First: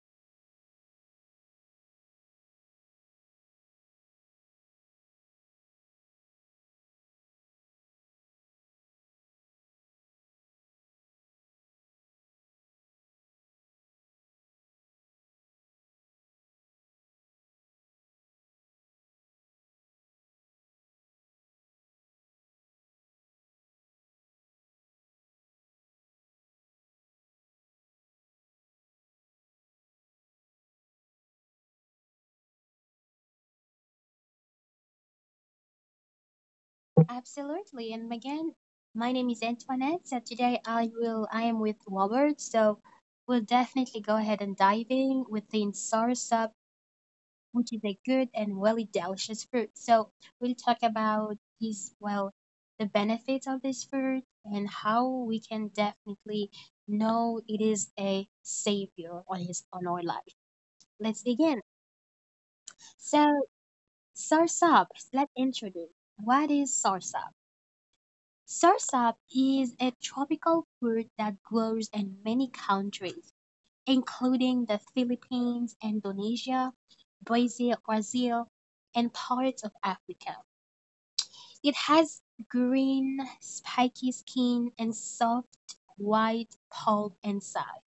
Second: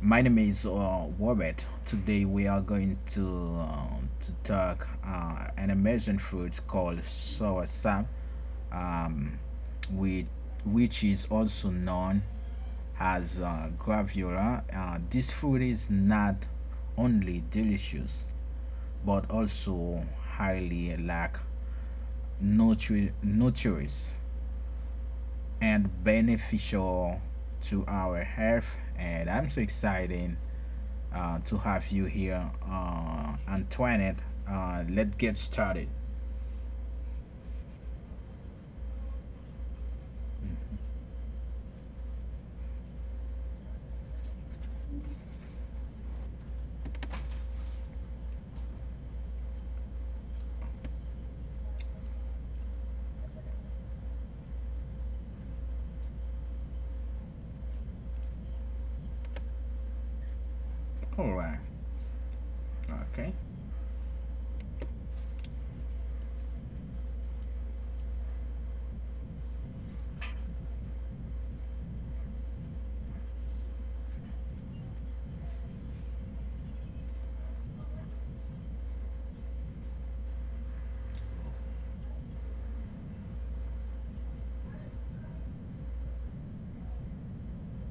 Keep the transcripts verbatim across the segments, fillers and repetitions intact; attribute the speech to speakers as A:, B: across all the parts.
A: my name is uh, Robert. Today, we are going to uh, to talk uh, an amazing fruit called soursop, um, with which is also known as uh, graviola. Uh, this fruit is not only delicious but also highly lack nutri- nutritious and beneficial to our health. And I'm so excited uh, to have you here, uh, Antoinette. Uh, let's get started.
B: Absolutely. And again, my name is Antoinette. So today I will I am with Robert. So we'll definitely go ahead and dive in within soursop, which is a good and really delicious fruit. So we'll talk about his well the benefits of this fruit and how we can definitely know it is a savior on his on our life. Let's
A: All right.
B: begin.
A: Okay.
B: So soursop, let's introduce. What is soursop? Soursop is a tropical fruit that grows in many countries, including the Philippines, Indonesia, Brazil, Brazil, and parts of Africa. It has green, spiky skin and soft, white pulp inside,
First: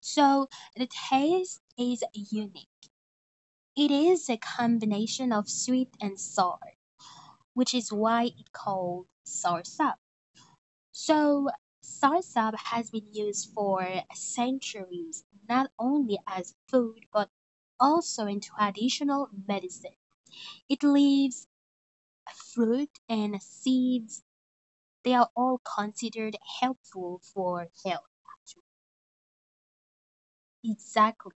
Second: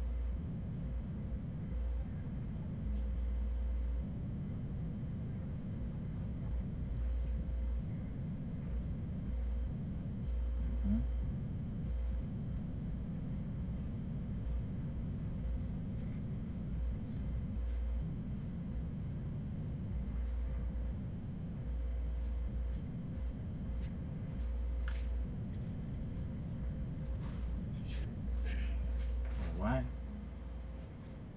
B: so the taste is unique. It is a combination of sweet and sour, which is why it's called soursop.
A: Mhm.
B: So, soursop has been used for centuries, not only as food but also in traditional medicine. Its leaves, fruit, and seeds, they are all considered helpful for health.
A: All right.
B: Exactly.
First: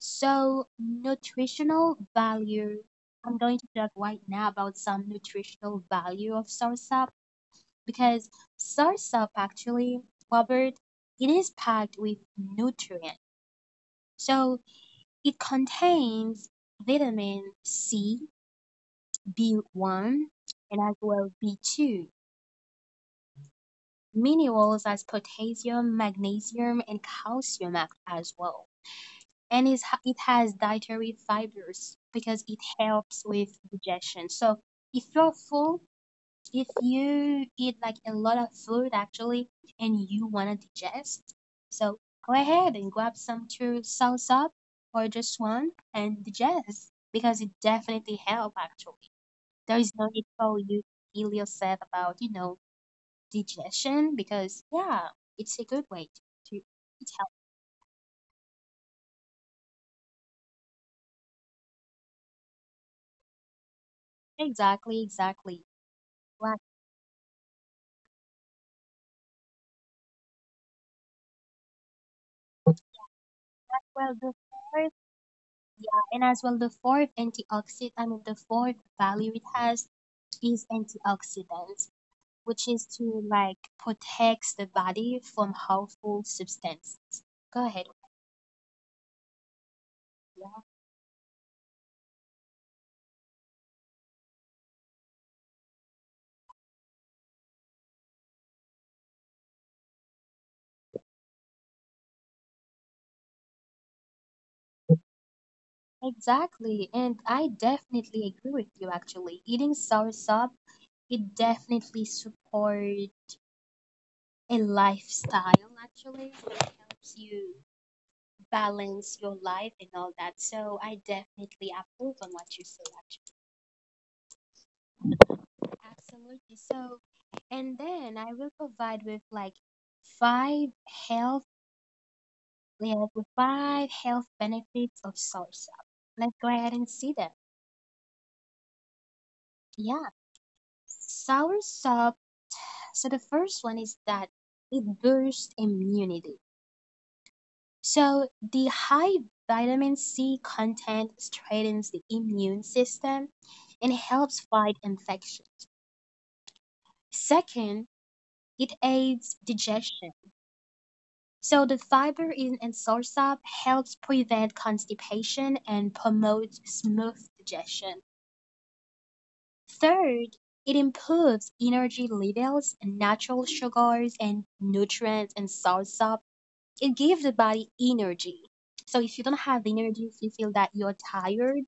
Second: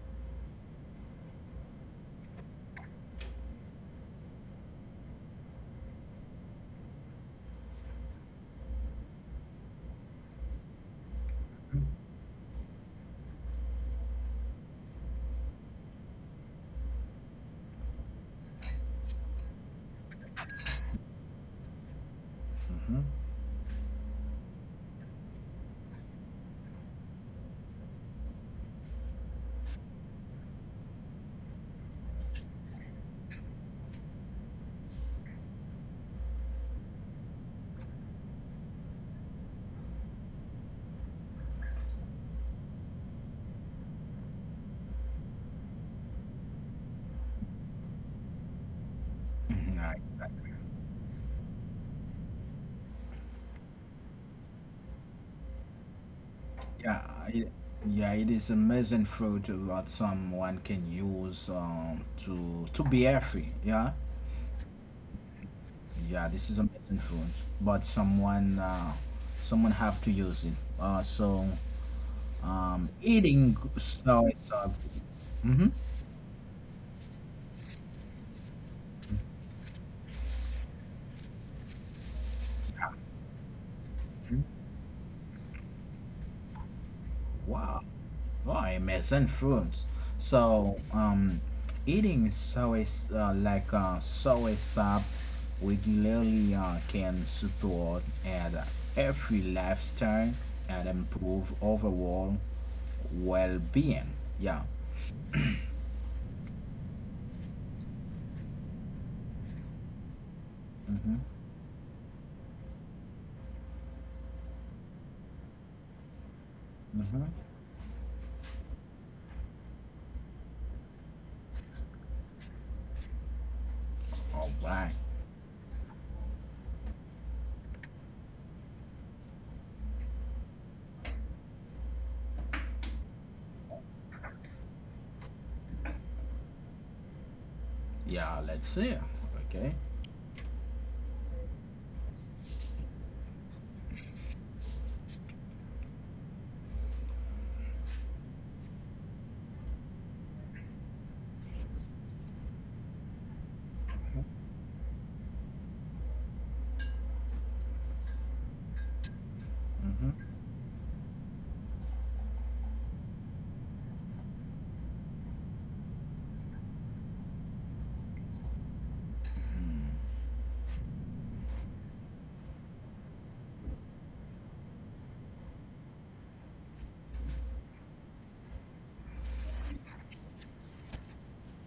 B: So, nutritional value. I'm going to talk right now about some nutritional value of soursop because soursop actually, Robert, it is packed with nutrients. So it contains vitamin C, B one, and as well B two, minerals as potassium, magnesium, and calcium as well. And it's, it has dietary fibers because it helps with digestion. So if you're full, if you eat like a lot of food actually and you want to digest, so go ahead and grab some true salsa or just one and digest because it definitely help actually.
A: Mhm.
B: There is
A: Yeah,
B: no need
A: exactly.
B: for you to feel yourself about, you know, digestion because yeah, it's a good way to, to
A: Yeah,
B: it's help.
A: it, yeah, it is amazing fruit what someone can use um, to to be healthy. Yeah,
B: Exactly, exactly.
A: yeah, this is
B: Right.
A: amazing fruit, but someone uh, someone have to use it. Uh, so Um, eating
B: Well,
A: so
B: the
A: it's uh,
B: fourth,
A: hmm
B: yeah, and as well the fourth antioxidant, I mean the fourth value it has is antioxidants, which is to like protects the body from harmful substances. Go
A: Wow,
B: ahead.
A: wow, amazing foods. So um, eating soy s- uh, like uh, soy sap regularly uh, can support and every lifestyle and improve overall well-being. Yeah.
B: Exactly, and I definitely agree with you actually. Eating soursop,
A: Mm-hmm.
B: it definitely supports a lifestyle actually. It helps you balance your life and all that. So I definitely approve on what you say actually.
A: All right.
B: Absolutely. So and then I will provide with like five health yeah, the five health benefits of soursop. Let's go ahead and see them.
A: Yeah. Let's see. Okay.
B: Yeah, soursop. So the first one is that it boosts immunity. So the high vitamin C content strengthens the immune system and helps fight infections. Second, it aids digestion.
A: Mm-hmm.
B: So the fiber in in soursop helps prevent constipation and promotes smooth digestion. Third, it improves energy levels, natural sugars and nutrients and source up. It gives the body energy. So if you don't have energy, if you feel that you're tired,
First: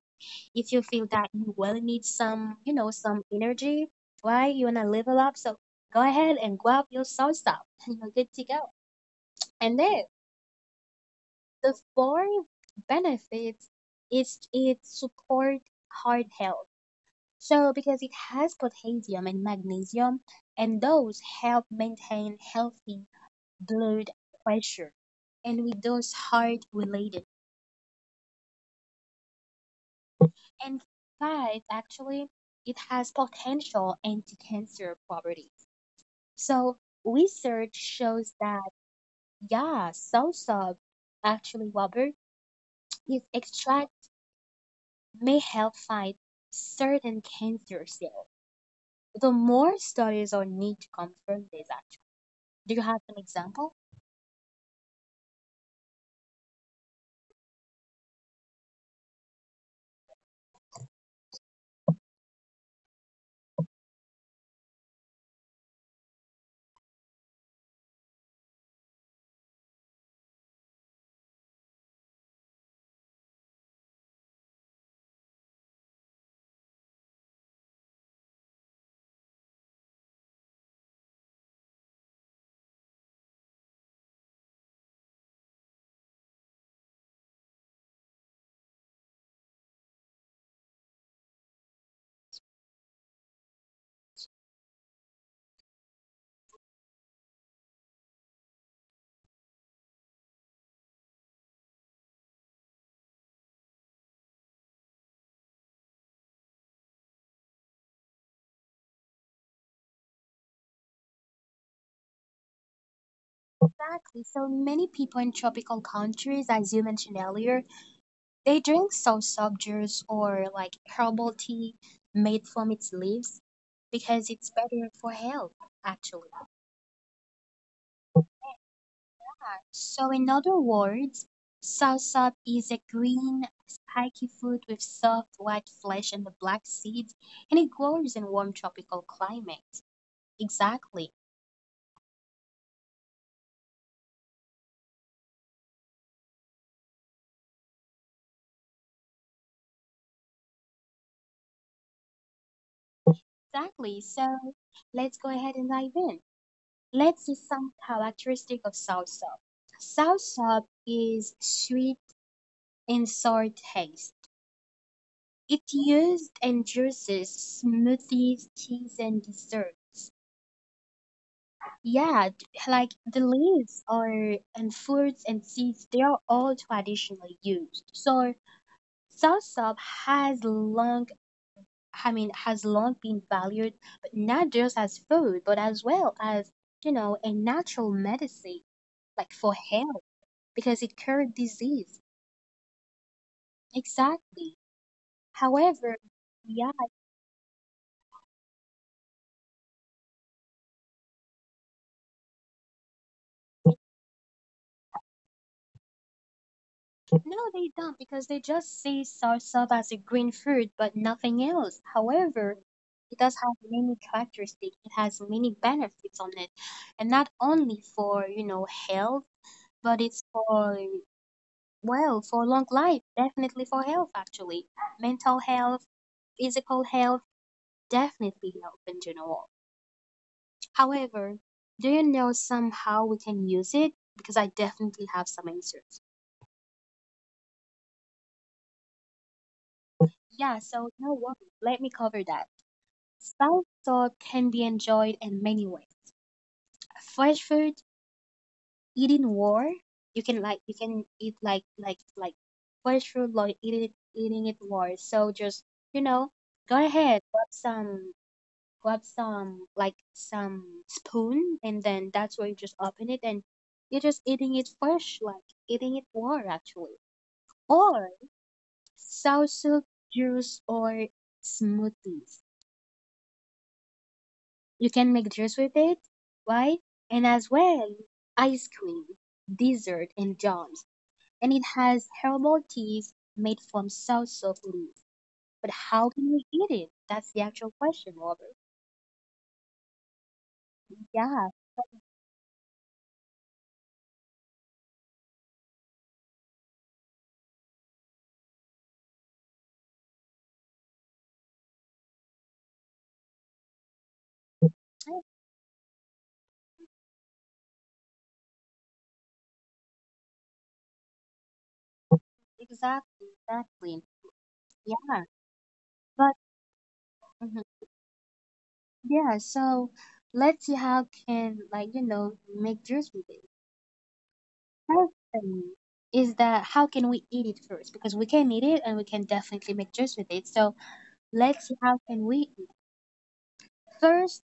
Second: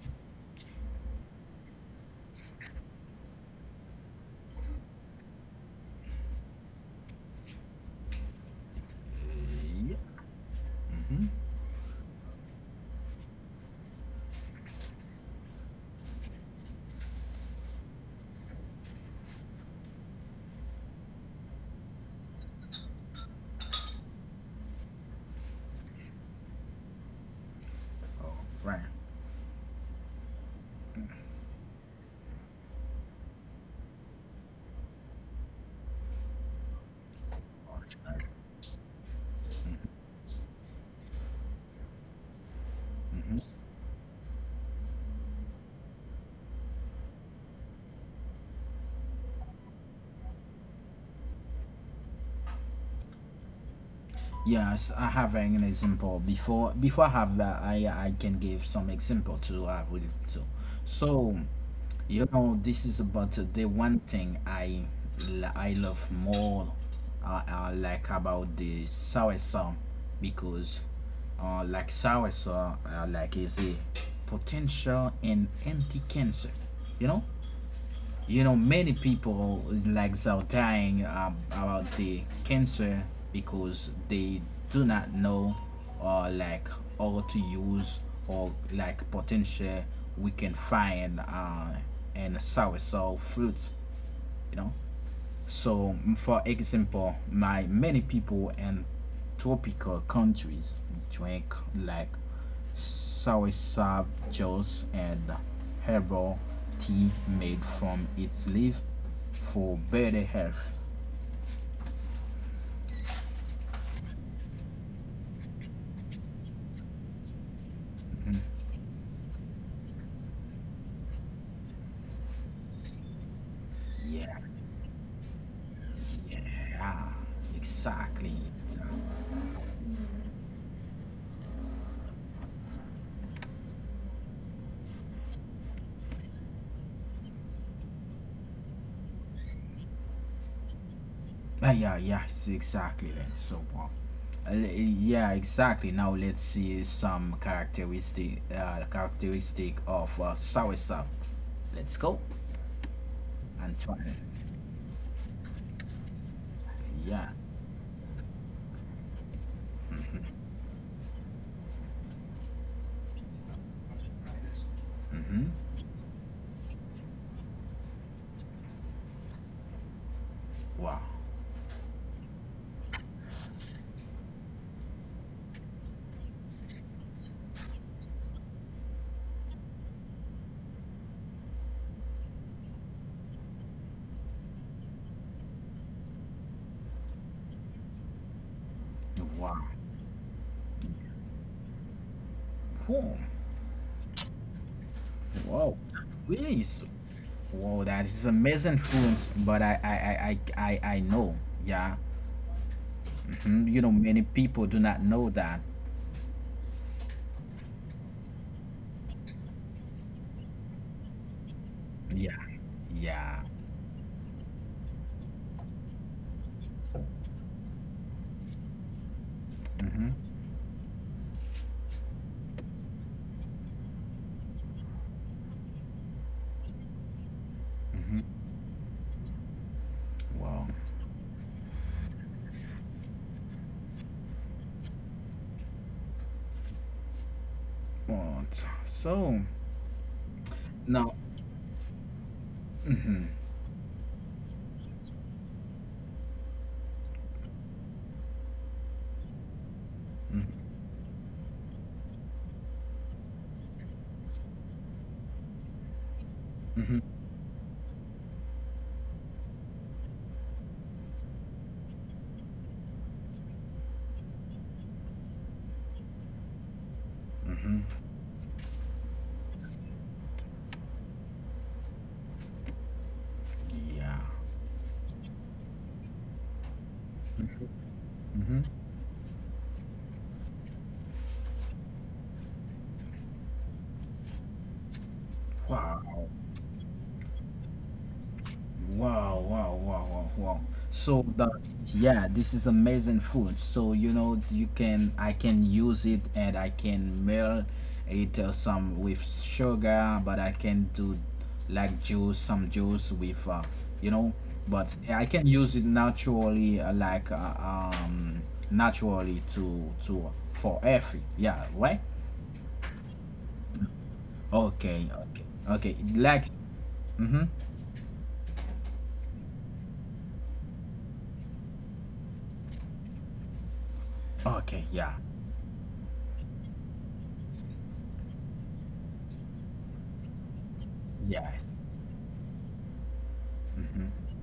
B: if you feel that you will need some, you know, some energy, why you wanna level up? So go ahead and grab your salsa and you're good to go. And
A: Yeah.
B: then the fourth benefit is it supports heart health. So, because it has potassium and magnesium, and those help maintain healthy blood pressure. And with those heart related.
A: All right.
B: And five, actually, it has potential anti-cancer properties. So,
A: All
B: research
A: right.
B: shows that, yeah, soursop, actually, Robert, its
A: Mhm.
B: extract may help fight certain cancer cells. The more studies are need to confirm this, actually. Do you have an example?
A: Yes, I have an example. Before before I have that, I I can give some example. To I will to. So, you know, this is about uh, the one thing I l- I love more, uh, uh, like about the soursum, because uh, like soursum, uh, like, is a potential in anti cancer. You know, you know many people like are dying, um, about the cancer, because they do not know or like how to use or like potential we can find uh, in sour so fruits you know so, for example, my many people in tropical countries drink like soursop juice and herbal tea made from its leaf for better health.
B: Exactly. So many people in tropical countries, as you mentioned earlier, they drink soursop juice or like herbal tea made from its leaves because
A: Yeah,
B: it's better for health, actually.
A: yeah, exactly.
B: So, in other words, soursop is a green, spiky fruit with soft white flesh and the black seeds, and it grows in warm tropical climates. Exactly.
A: Ah, yeah, yes, exactly. Then so, um, uh, yeah, exactly. Now let's see some characteristic, uh, characteristic of uh, soursop. Let's go,
B: Exactly.
A: Antoine.
B: So, let's go ahead and dive in. Let's
A: Yeah.
B: see some characteristic of salsa. Salsa is sweet and sour taste.
A: Mm-hmm.
B: It's used in juices, smoothies, teas, and desserts.
A: Wow.
B: Yeah, d- like the leaves or and fruits and seeds, they are all traditionally used. So soursop has long, I mean, has long been valued, but not just as food, but as well as you know a natural medicine, like for
A: Wow.
B: health, because it cured disease.
A: Whoa.
B: Exactly.
A: Whoa.
B: However,
A: That Really?
B: yeah,
A: is- Whoa. That is amazing foods. But I, I, I, I, I I know. Yeah. Hmm. You know, many people do not know that.
B: no, they don't because they just see soursop as a green fruit, but nothing else.
A: Yeah.
B: However, it does
A: Yeah.
B: have many characteristics. It has many benefits on it, and not only for you know health, but it's
A: Mm-hmm.
B: for well for long life. Definitely for health, actually, mental health, physical health,
A: Mm-hmm.
B: definitely health in general.
A: Wow.
B: However, do you know somehow we can use it? Because I definitely have some answers.
A: What? So.
B: Yeah, so no
A: Now,
B: worries. Let me cover that.
A: mhm,
B: South thought can be enjoyed in many ways. Fresh food, eating war, you can like
A: mhm,
B: you can eat like like like fresh food like eat it, eating it war. So just you know, go
A: mhm,
B: ahead, grab some grab some like some spoon and then that's where you just open it and you're just eating it fresh, like eating it raw actually.
A: mhm,
B: Or soursop juice or smoothies.
A: yeah,
B: You can make juice with it, right? And as well,
A: mhm.
B: ice cream, dessert, and jams. And it has herbal teas made from soursop leaves. But
A: Wow.
B: how can we eat it? That's the actual question, Robert.
A: Wow, wow, wow, wow, wow. So
B: Yeah,
A: that Yeah, this is amazing food. So, you know, you can, I can use it, and I can melt it, uh, some with sugar. But I can do like juice, some juice with, uh, you know, but I can use it naturally, uh, like uh, um naturally to to for every, yeah, right?
B: exactly, exactly.
A: Okay,
B: Yeah,
A: okay, okay.
B: but
A: Like, mm-hmm.
B: mhm. yeah, so let's see how can like you know make juice with it.
A: Okay,
B: First
A: yeah,
B: thing is that how can we eat it first? Because we can eat it and we can definitely make juice with it. So
A: yes.
B: let's see how can we eat it. First,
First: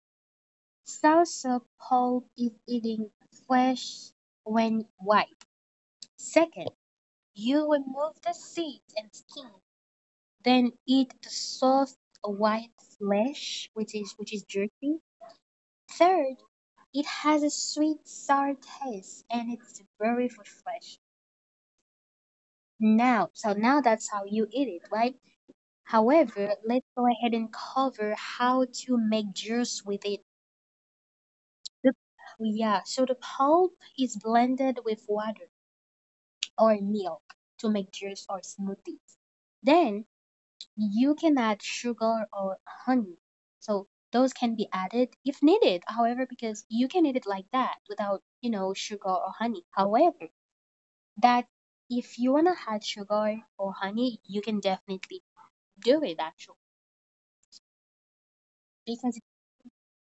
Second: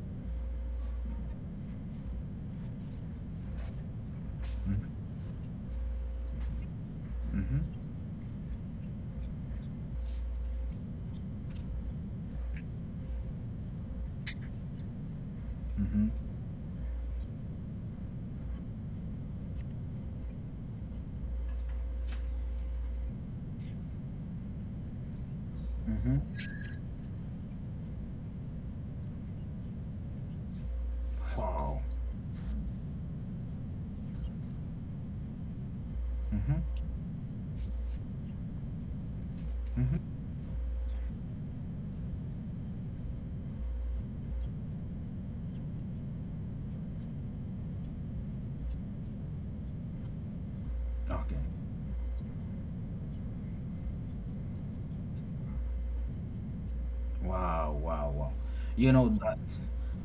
B: salsa pulp is eating fresh when white. Second, you
A: Mm-hmm,
B: remove the seeds and skin, then eat the soft white flesh, which is which is jerky.
A: mm-hmm,
B: Third, it has a sweet sour taste and it's very refreshing. Now, so now that's how you eat it, right?
A: mm-hmm.
B: However, let's go ahead and cover how to make juice with it.
A: Wow.
B: The, yeah, so the pulp is blended with water
A: Mm-hmm.
B: or milk to make juice or smoothies. Then you can add sugar or honey. So those can be added if needed. However, because you can eat it like that without, you know, sugar or honey. However,
A: Okay.
B: that if you wanna add sugar or honey, you can definitely do it actually
A: Wow, wow, wow. You know
B: because
A: that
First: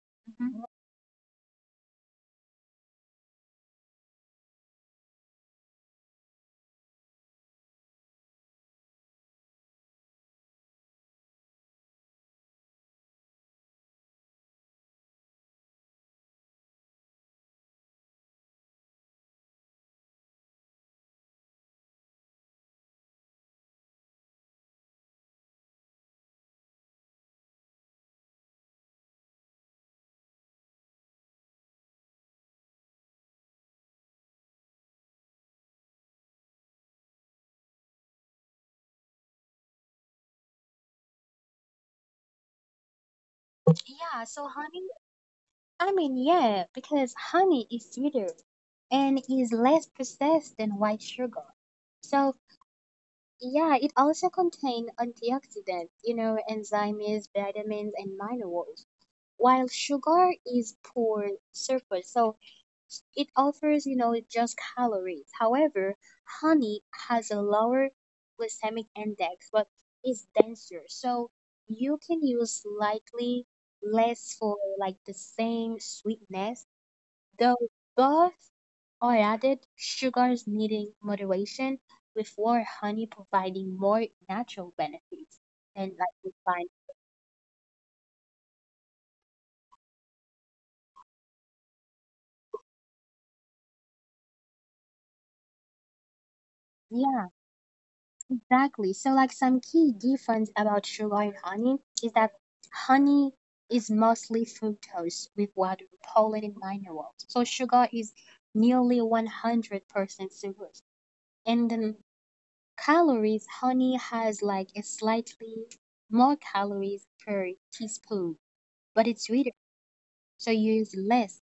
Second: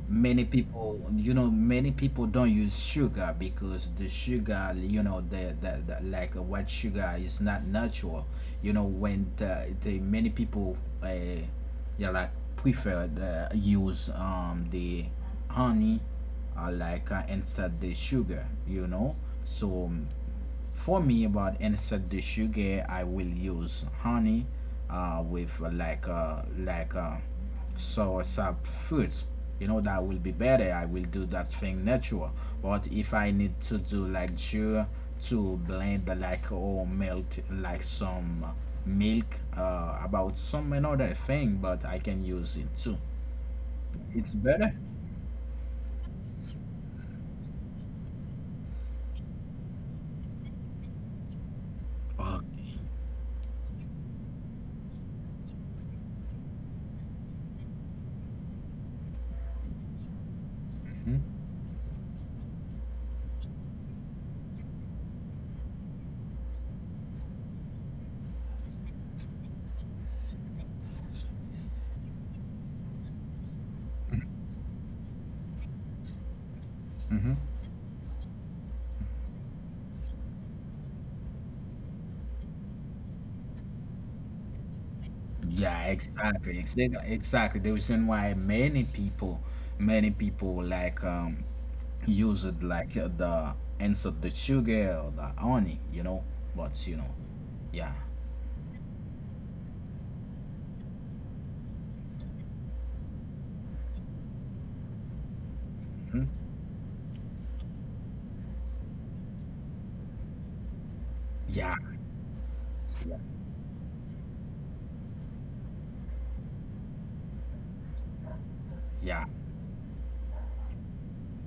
A: many
B: Mhm.
A: people, you know, many people don't use sugar, because the sugar, you know, the, the, the like uh, white sugar is not natural. You know, when the, the many people, uh, yeah, like, prefer the use, um the honey, uh, like, uh, instead the sugar. You know, so um, for me, but instead the sugar, I will use honey, uh, with, uh, like uh, like uh, sour sap fruits. You know that will be better. I will do that thing natural. But if I need to do like sure, to blend, uh, like, or melt like some milk, uh, about some another thing, but I can use it too.
B: yeah,
A: It's
B: so
A: better.
B: honey I mean, yeah, because honey is sweeter and is less processed than white sugar. So,
A: Okay.
B: yeah, it also contains antioxidants, you know, enzymes, vitamins, and minerals, while sugar is poor
A: Mhm.
B: surface. So, it offers, you know, just calories. However, honey has a lower glycemic index, but is denser. So, you can use slightly less for like the same sweetness.
A: Mhm.
B: Though both are added, sugar is needing moderation, with more honey providing more natural benefits.
A: Yeah,
B: And like we
A: exactly.
B: find,
A: Exac- Exactly. The reason why many people, many people like, um use it like, uh, the insert the sugar or the honey, you know. But, you know,
B: yeah,
A: yeah.
B: exactly. So like some key difference about sugar and honey is that honey is mostly fructose with water,
A: Mhm.
B: pollen, and minerals. So sugar is nearly one hundred percent sugars. And
A: Yeah,
B: then
A: yeah,
B: calories, honey has like a slightly more calories per teaspoon but
A: yeah,
B: it's sweeter, so you use less.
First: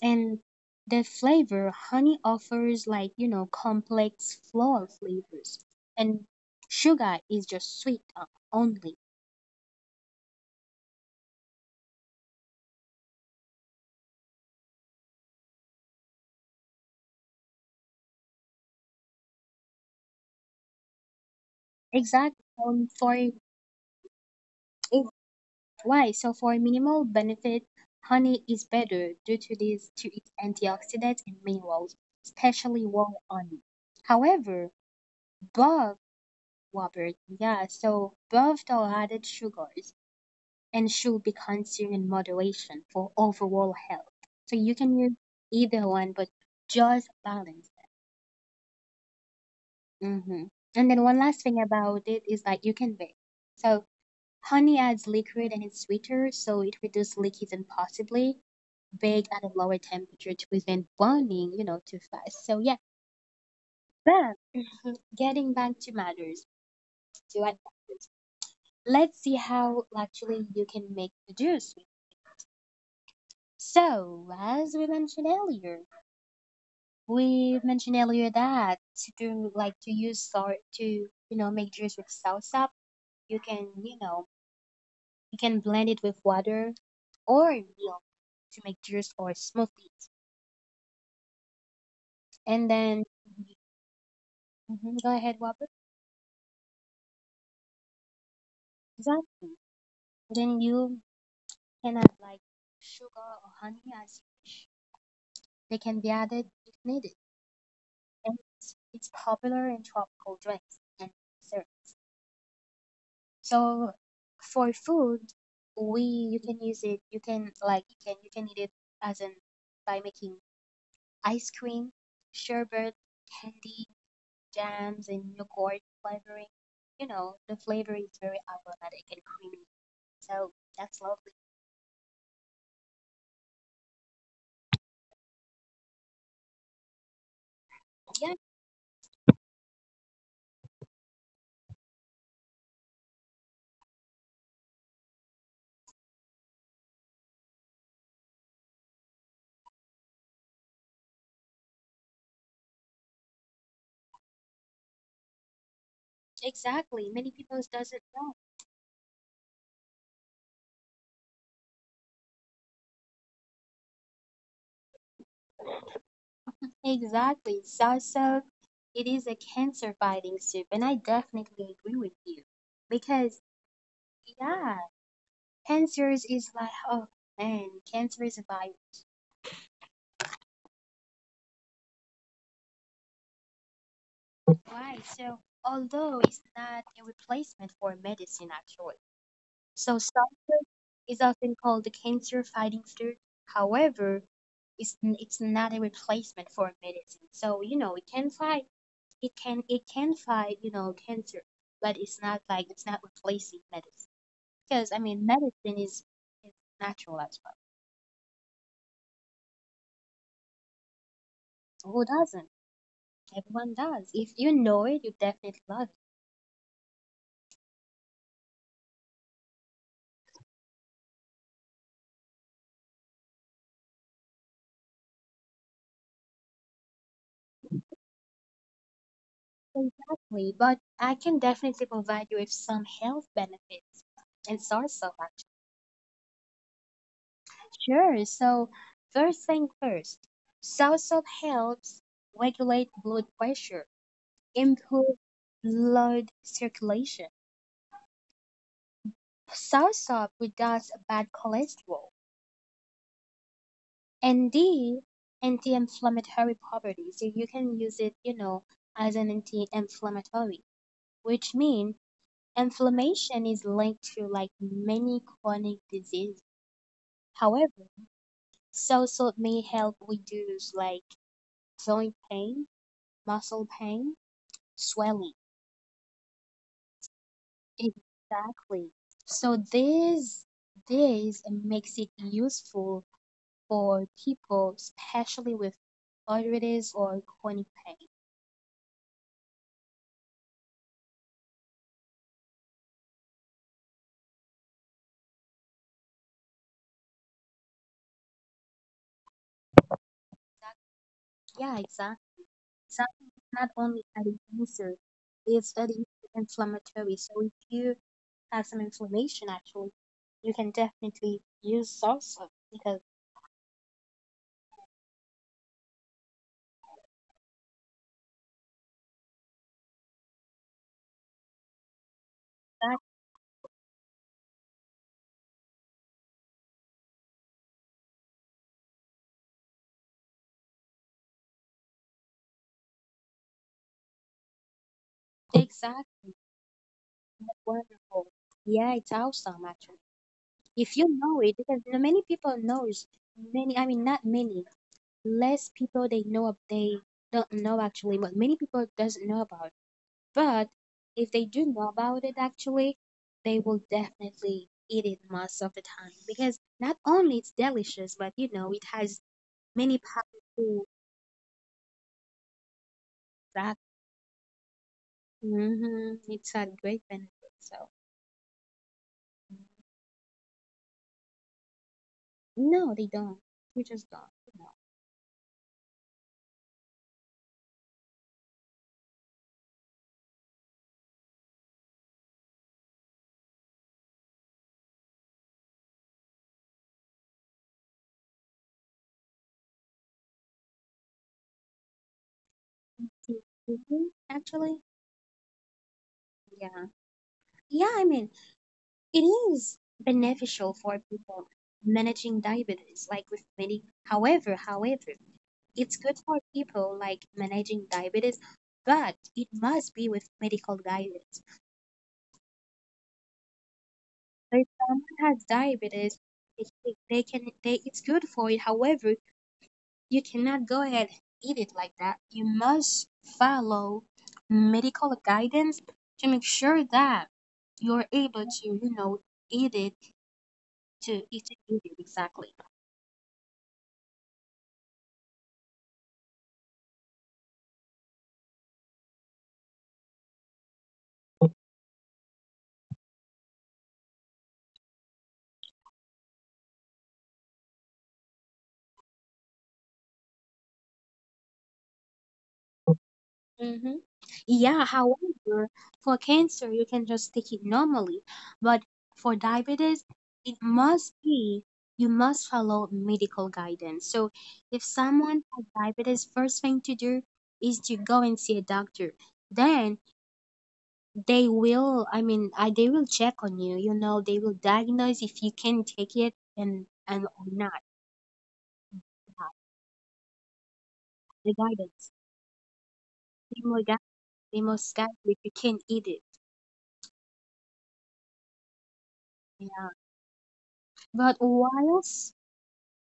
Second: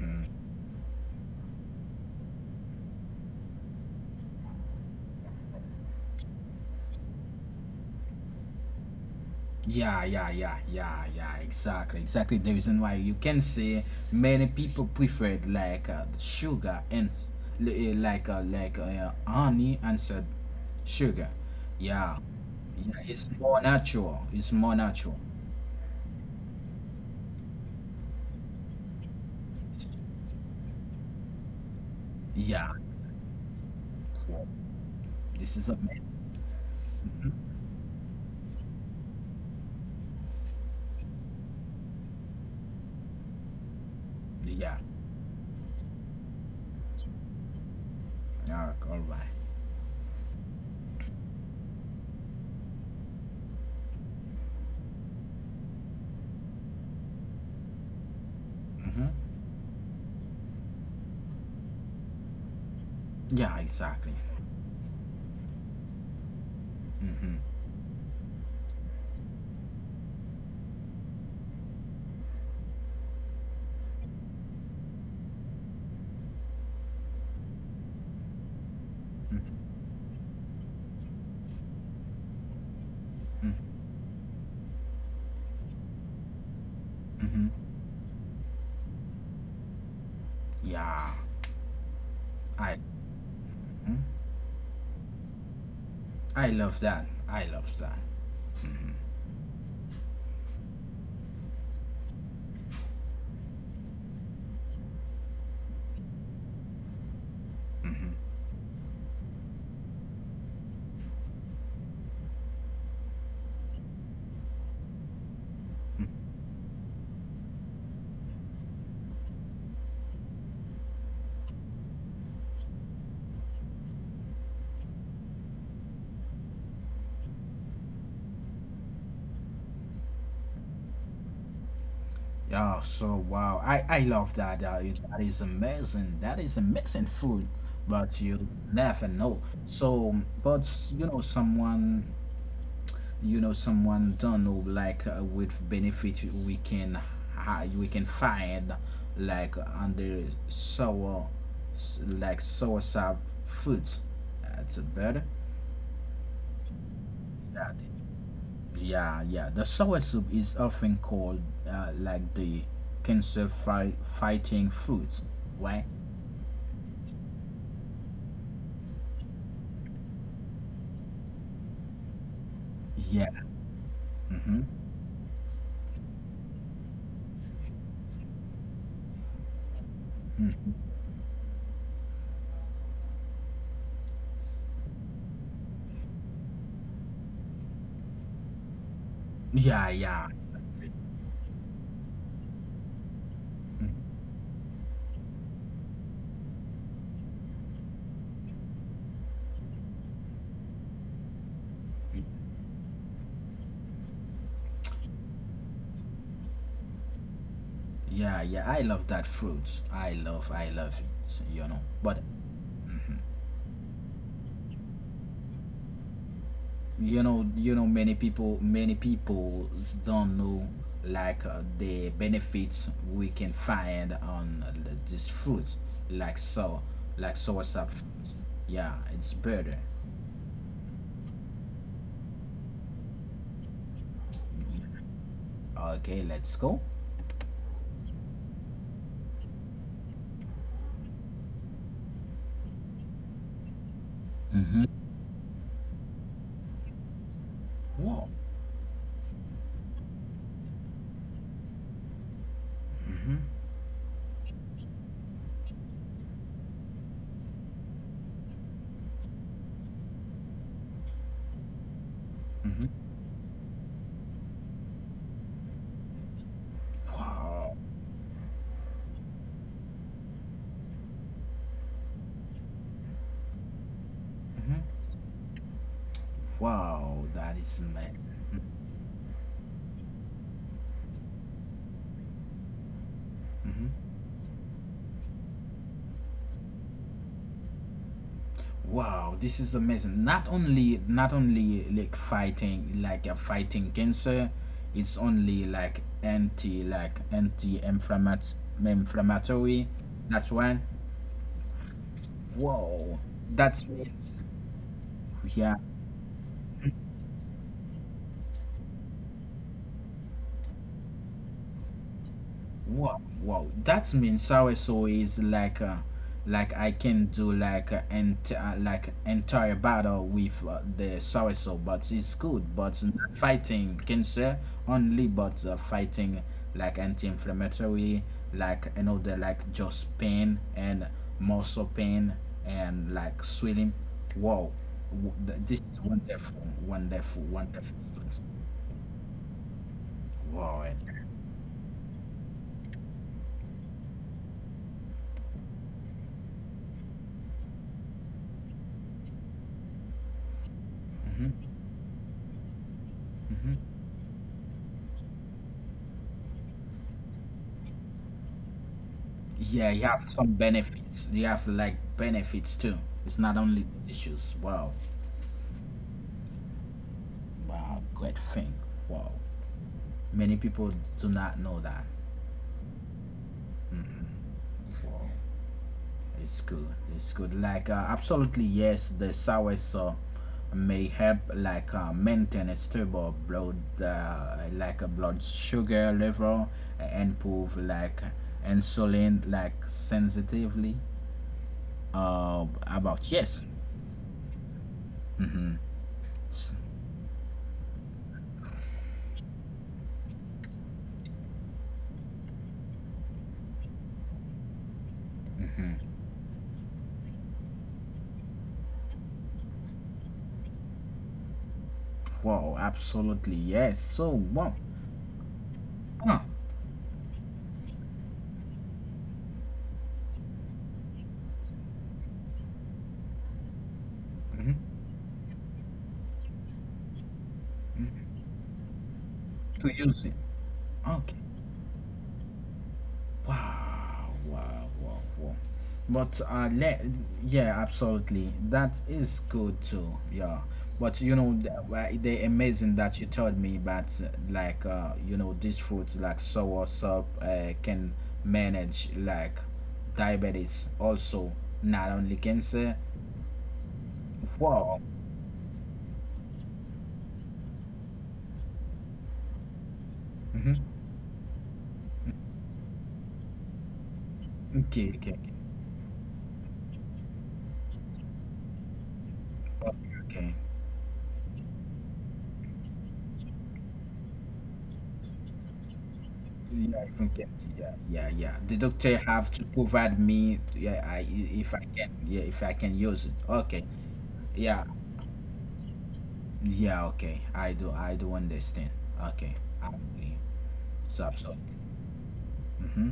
B: And the flavor, honey offers like, you know, complex floral flavors. And sugar is just sweet o- only.
A: yeah, yeah, yeah, yeah, yeah. Exactly, exactly. The reason why you can say many people preferred like, uh, the sugar and, s- li- eh, like uh, like uh, honey and said sugar. Yeah,
B: Exactly. Um,
A: yeah.
B: for it-
A: It's more natural. It's more natural.
B: why? So for minimal benefit, honey is better due to this to its antioxidants and minerals,
A: Yeah,
B: especially wall honey.
A: yeah.
B: However,
A: This is
B: above
A: amazing.
B: Robert, yeah, so above the added sugars and should be consumed in moderation for overall health. So you
A: Yeah.
B: can use either one, but just balance
A: Yeah. All right.
B: it. Hmm. And then one last thing about it is that you can bake. So honey adds liquid and it's sweeter, so it reduces leakage and possibly
A: Mm-hmm.
B: bake at a lower temperature to prevent burning, you know, too fast. So yeah,
A: Yeah. Exactly.
B: but mhm, getting back to matters, to
A: Mm-hmm.
B: what matters, let's see how actually you can make the juice. So as we mentioned earlier, We mentioned earlier that to do like
A: Mm-hmm.
B: to use salt to you know make juice with salsa, you can you know you can blend it with water or
A: Mm-hmm.
B: milk to make juice or smoothies,
A: Yeah.
B: and
A: I.
B: then
A: Mhm.
B: mhm, go ahead, Robert.
A: I love that. I love that.
B: Exactly. Then you can add like sugar or honey as you wish. They can be added if needed, and it's, it's popular in tropical drinks and desserts. So for food, we you can use it. You can like you can you can eat it as in by making ice cream, sherbet, candy, jams, and yogurt flavoring. You know the flavor is very aromatic and creamy. So that's lovely.
A: Yeah. So wow. I I love that. Uh, it- that is amazing. That is amazing food. But
B: Yeah,
A: you never know. So, but, you know, someone, you know someone don't know like, uh, with benefit we can hi- we can find like under sour like sour soursop foods, that's better,
B: exactly. Many people
A: yeah
B: doesn't
A: the-
B: know.
A: yeah, yeah, the sour soup is often called, uh, like, the cancer fi- fighting fruit. Why?
B: Exactly. Soursop, it is a cancer fighting soup, and I definitely agree with you because
A: Yeah. Mm-hmm.
B: yeah, cancer is like, oh man, cancer is a virus. Why? So, although it's not a replacement for medicine, actually.
A: Yeah,
B: So,
A: yeah,
B: sulfur is often called the cancer fighting food. However, it's, it's not a replacement for medicine. So, you know, it can fight, it can, it can fight, you know, cancer, but it's not like, it's not replacing medicine. Because, I mean, medicine is, is natural as well.
A: yeah, yeah. I love that fruit. I love i love it you know
B: So Who
A: but
B: doesn't? Everyone does. If you know it, you definitely love it.
A: you know you know Many people many people don't know like, uh, the benefits we can find on, uh, this fruit like so like source of fruit. Yeah, it's better.
B: Exactly, but I can definitely provide you with some health benefits and source of actually.
A: Okay, let's go.
B: Sure. So first thing first, soursop helps regulate blood pressure,
A: Mm-hmm.
B: improve blood circulation.
A: Wow.
B: Soursop reduces bad cholesterol, and the anti-inflammatory properties. So you can use it, you know, as an anti-inflammatory, which means
A: Mm-hmm.
B: inflammation is linked to like many chronic diseases.
A: Wow.
B: However, soursop may help reduce like joint pain, muscle pain,
A: Mm-hmm.
B: swelling.
A: Wow, that is amazing.
B: Exactly. So this this makes it useful for
A: Mm-hmm.
B: people, especially with arthritis or chronic pain.
A: Wow, this is amazing. Not only not only like fighting, like, uh, fighting cancer, it's only like anti like anti inflammatory. That's why.
B: Yeah, exactly.
A: Whoa,
B: Exactly. Not
A: that's
B: only at
A: it.
B: its user, it's
A: Yeah.
B: anti-inflammatory. So if you have some inflammation, actually, you can definitely use soursop because
A: Wow, wow. That means soursop is like, uh, like, I can do like, uh, ent- uh, like, entire battle with, uh, the soursop, but it's good.
B: that
A: But not fighting cancer only, but, uh, fighting like anti-inflammatory, like, you know the like just pain and muscle pain and like swelling. Wow, W- th- this is
B: exactly.
A: wonderful, wonderful, wonderful.
B: Wonderful.
A: food.
B: Yeah, it's awesome actually.
A: Wow.
B: If you know it, because not many people knows many. I mean, not many. Less people they know ab- they don't know actually, but many people doesn't know about. But if they do know about it actually, they will definitely eat it most of the time because not only it's delicious, but you know it has
A: Yeah,
B: many
A: you have some
B: powerful
A: benefits. You have like benefits too. It's not
B: that.
A: only the issues. Wow,
B: Hmm, it's a great benefit. So
A: wow, great thing. Wow, many people do not know that.
B: no, they don't. You just don't.
A: Wow, it's good. It's good. Like, uh, absolutely yes, the sour, uh, may help like, uh, maintain a stable blood uh, like a blood sugar level and improve like insulin like sensitively, uh about, yes.
B: Mhm. Actually,
A: Mm-hmm.
B: yeah, I mean, it is beneficial for people managing diabetes, like with many. However, however, it's good for people like managing diabetes, but it must be with medical guidance.
A: Wow, absolutely, yes. So,
B: So if
A: wow.
B: someone has diabetes,
A: Ah,
B: they, they they can they it's good for it. However, you cannot go ahead and eat it like that. You must follow
A: mhm,
B: medical guidance to make sure that you're able to, you know, eat
A: to
B: it
A: use it.
B: to
A: Okay.
B: eat it, eat it exactly.
A: Wow, wow, wow, wow. But, uh, let yeah, absolutely. That is good too. Yeah. But, you know, th- wha- they amazing that you told me about, uh, like uh, you know these foods like sour soup, uh, can manage like diabetes also, not only cancer.
B: Mm-hmm. Yeah,
A: Wow.
B: however, for cancer, you can just take it normally. But for diabetes, it
A: Mm-hmm.
B: must be, you must follow medical guidance. So if
A: Okay, okay, okay,
B: someone has diabetes, first thing to do is to go and see a doctor. Then
A: okay, okay.
B: they will, I mean, I, they will check on you, you know, they will diagnose if you can take it and
A: You know, if
B: and
A: I
B: or
A: can,
B: not.
A: yeah, yeah, yeah. The doctor
B: Yeah.
A: have to provide me, yeah, I,
B: The
A: if I can,
B: guidance.
A: yeah, if I can use it.
B: They will
A: Okay,
B: guide, they
A: yeah,
B: must guide you if you can eat it.
A: yeah, okay. I do, I do understand. Okay, I
B: Yeah.
A: agree. So,
B: But
A: so,
B: whilst
A: mm-hmm.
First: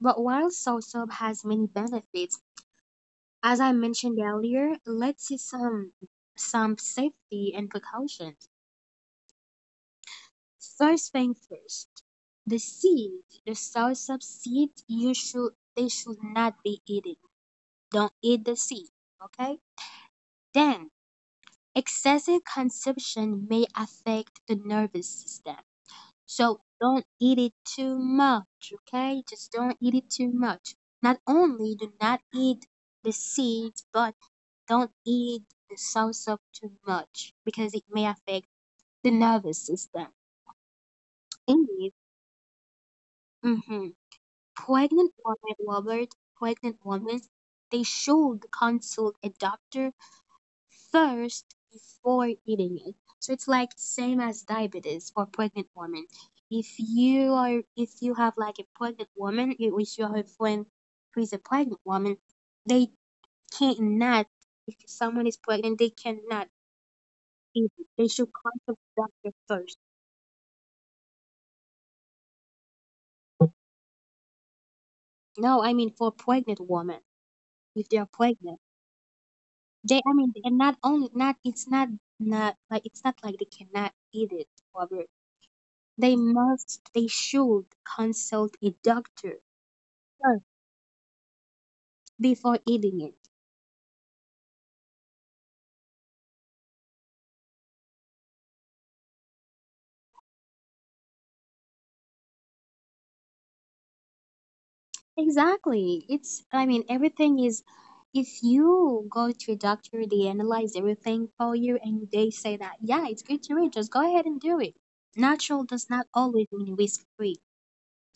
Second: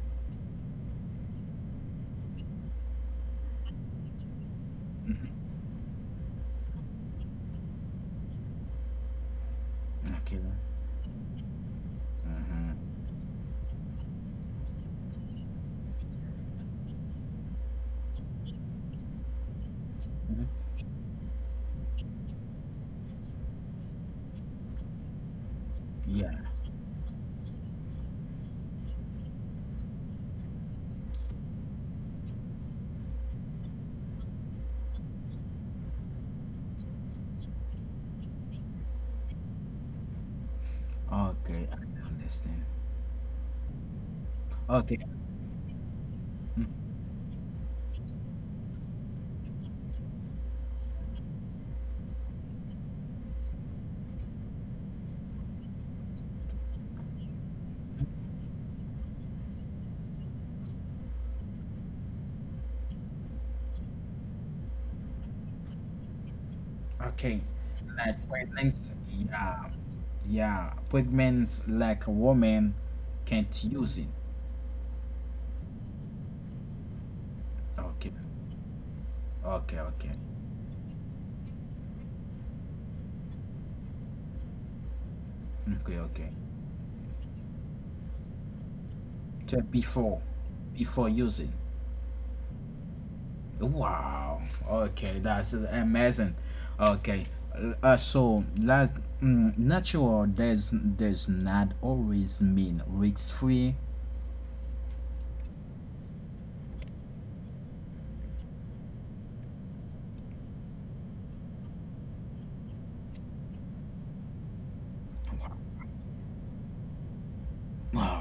B: But while soursop has many benefits, as I mentioned earlier, let's see some some safety and precautions.
A: Okay,
B: First thing first, the
A: mm-hmm.
B: seed, the soursop seed, you should they should not be eaten. Don't eat the seed, okay?
A: Hmm.
B: Then excessive consumption may affect the nervous system.
A: Yeah.
B: So don't eat it too much, okay? Just don't eat it too much. Not only do not eat the seeds, but don't eat the sour too much because it may affect the nervous system.
A: Okay, I
B: Indeed,
A: understand.
B: mhm,
A: Okay,
B: pregnant women, Robert, pregnant women, they should consult a doctor first before eating it. So it's like same as diabetes for pregnant women. If you are, if you have like a pregnant woman, you- if you have a friend who is a pregnant woman, they cannot. If someone is pregnant, they cannot
A: okay.
B: people, they should
A: Like
B: contact the
A: pregnancy,
B: doctor
A: yeah,
B: first.
A: yeah. Pregnant like a woman can't use it.
B: No, I mean for pregnant women, if they are
A: Okay,
B: pregnant,
A: okay,
B: they, I
A: okay.
B: mean, and not only not, it's not not like it's not like they cannot eat it, Robert.
A: Mm, okay,
B: They
A: okay,
B: must, they should consult a doctor
A: before
B: first
A: before using.
B: before eating it.
A: Wow. Okay, that's amazing. Okay. Uh, so last mm, natural does does not always mean risk free.
B: Exactly. It's, I mean, everything is. If you go to a doctor, they analyze everything for you, and they say that yeah, it's good to eat. Just go ahead and do it. Natural does not always mean risk free.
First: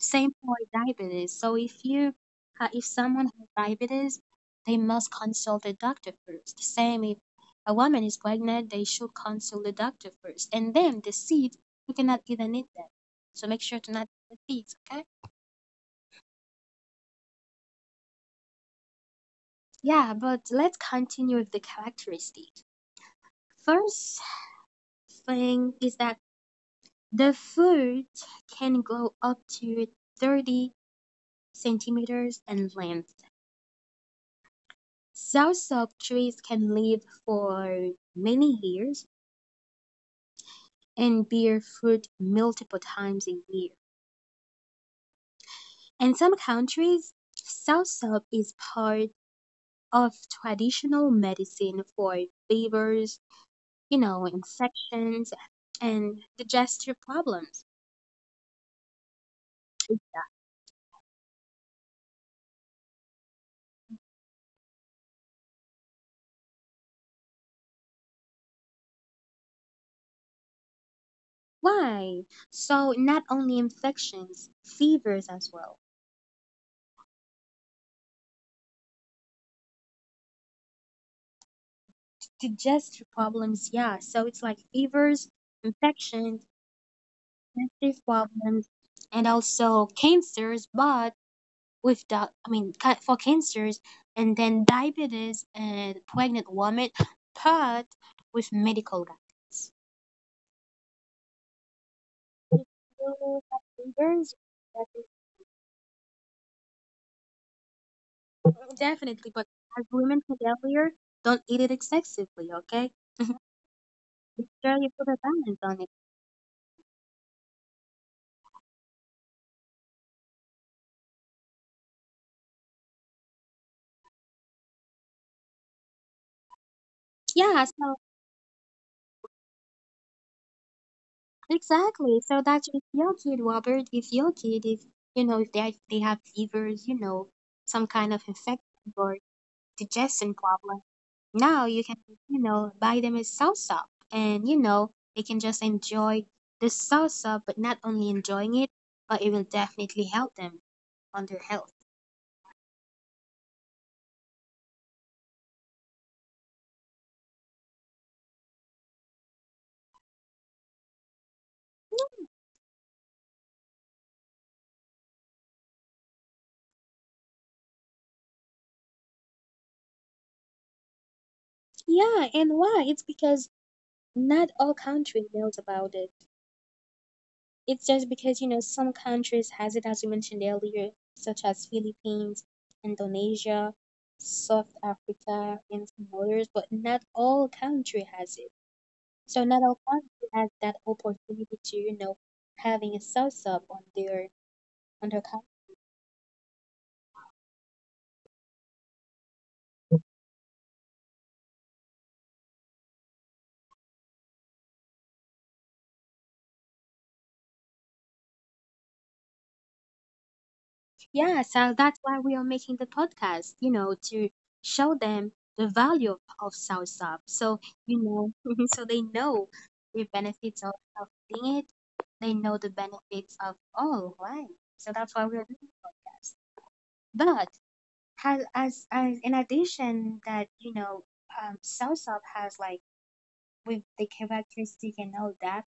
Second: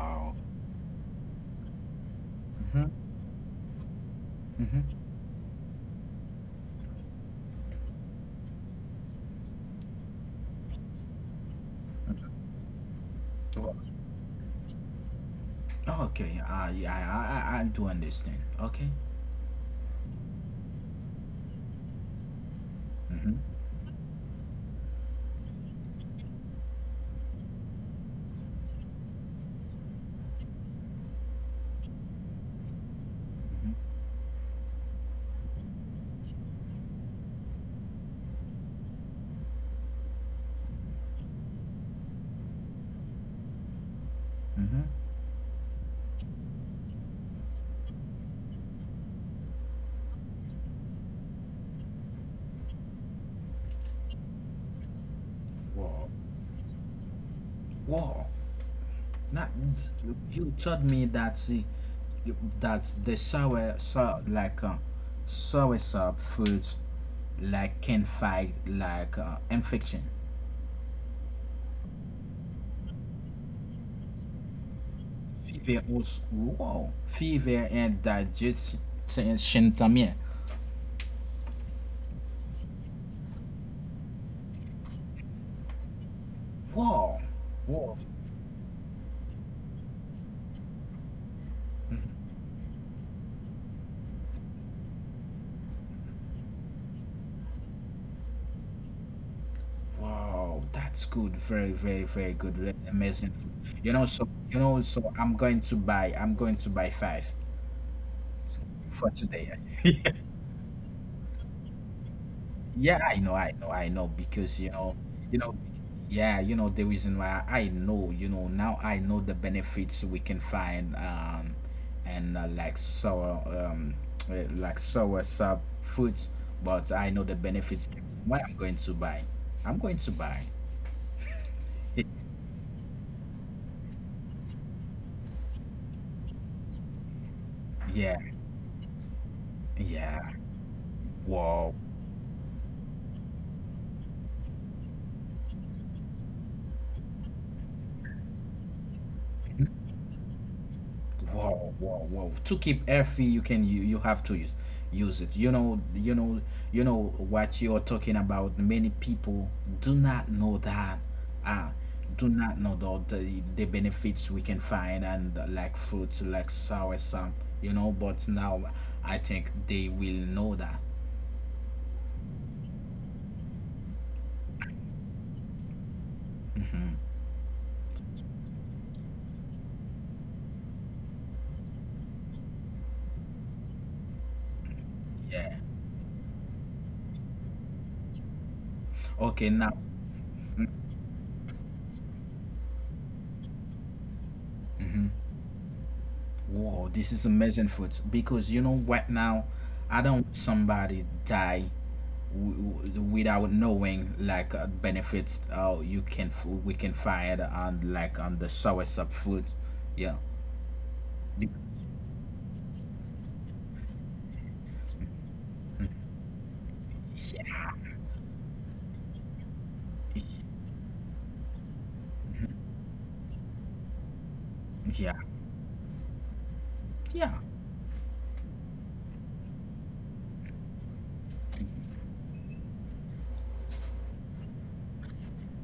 B: Same for diabetes. So if you ha if
A: Hmm.
B: someone has diabetes, they
A: Hmm.
B: must consult the doctor first. Same if a woman is pregnant, they should consult the doctor first. And then the seeds, you cannot even eat them. So make sure to not eat the seeds, okay?
A: Okay. I I I I I do understand. Okay.
B: Yeah, but let's continue with the characteristics.
A: Hmm.
B: First thing is that the fruit can grow up to thirty centimeters in length.
A: Hmm.
B: South Soursop trees can live for many years and bear fruit multiple times a year.
A: Hmm.
B: In some countries, soursop is part of traditional medicine for fevers, you know, infections,
A: Wow.
B: and digestive problems.
A: Wow. Not, you told me that, see, that the sour so, like, uh, sour sub foods like can fight like, uh, infection,
B: Why? So not only infections, fevers as well.
A: fever also, wow, fever and digestion también.
B: Digestive problems, yeah. So it's like fevers, infections,
A: Wow, wow,
B: digestive problems and also cancers but with the I mean ca- for cancers and then diabetes and pregnant women but with medical guidance.
A: wow, that's good, very, very, very good, very amazing.
B: So,
A: You know,
B: there's-
A: so you know, so I'm going to buy, I'm going to buy five for
B: definitely but
A: today.
B: as women said earlier don't eat it excessively okay
A: Yeah, I know, I know, I know,
B: make
A: because,
B: sure
A: you
B: you
A: know,
B: put a
A: you
B: balance
A: know,
B: on it
A: yeah, you know, the reason why I know, you know, now I know the benefits we can find, um, and, uh, like sour, um, uh, like sour sub foods, but I know the
B: yeah
A: benefits.
B: so
A: Why I'm going to buy? I'm going to buy.
B: exactly so that's with your kid Robert if your kid if you know if they they have fevers you know some kind of
A: Yeah,
B: infection or
A: yeah.
B: digestion problem. Now
A: Wow.
B: you can, you know, buy them as salsa and, you know, they can just enjoy the salsa, but not only enjoying it, but it will definitely help them on their health.
A: Whoa, whoa, whoa! To keep healthy, you can you, you have to use use it. You know, you know, you know what you're talking about. Many people do not know that. ah do not know the, the the benefits we can find, and, uh, like fruits like soursop. You know, but now I think they will know that.
B: Yeah, and why? It's because not all country knows about it. It's just because, you know, some countries has it as you mentioned earlier, such as Philippines, Indonesia, South Africa,
A: Yeah.
B: and some others, but not all country has it. So
A: Okay.
B: not
A: Now.
B: all country has that opportunity to, you know, having a sauce up on their on their
A: Hmm.
B: country.
A: Whoa! This is amazing food because you know what now. I don't want somebody die, w- without knowing like, uh, benefits, uh, you can f- we can find on like on the source of food. Yeah.
B: Yeah,
A: Be-
B: so that's why we are making the podcast, you know, to show them the value of, of sauce up. So,
A: yeah,
B: you know, so they know the benefits of, of doing it. They know the benefits of all, right? So that's
A: yeah,
B: why we're doing this.
A: yeah.
B: But has as as in addition that, you know, um, south has like with the characteristic and all that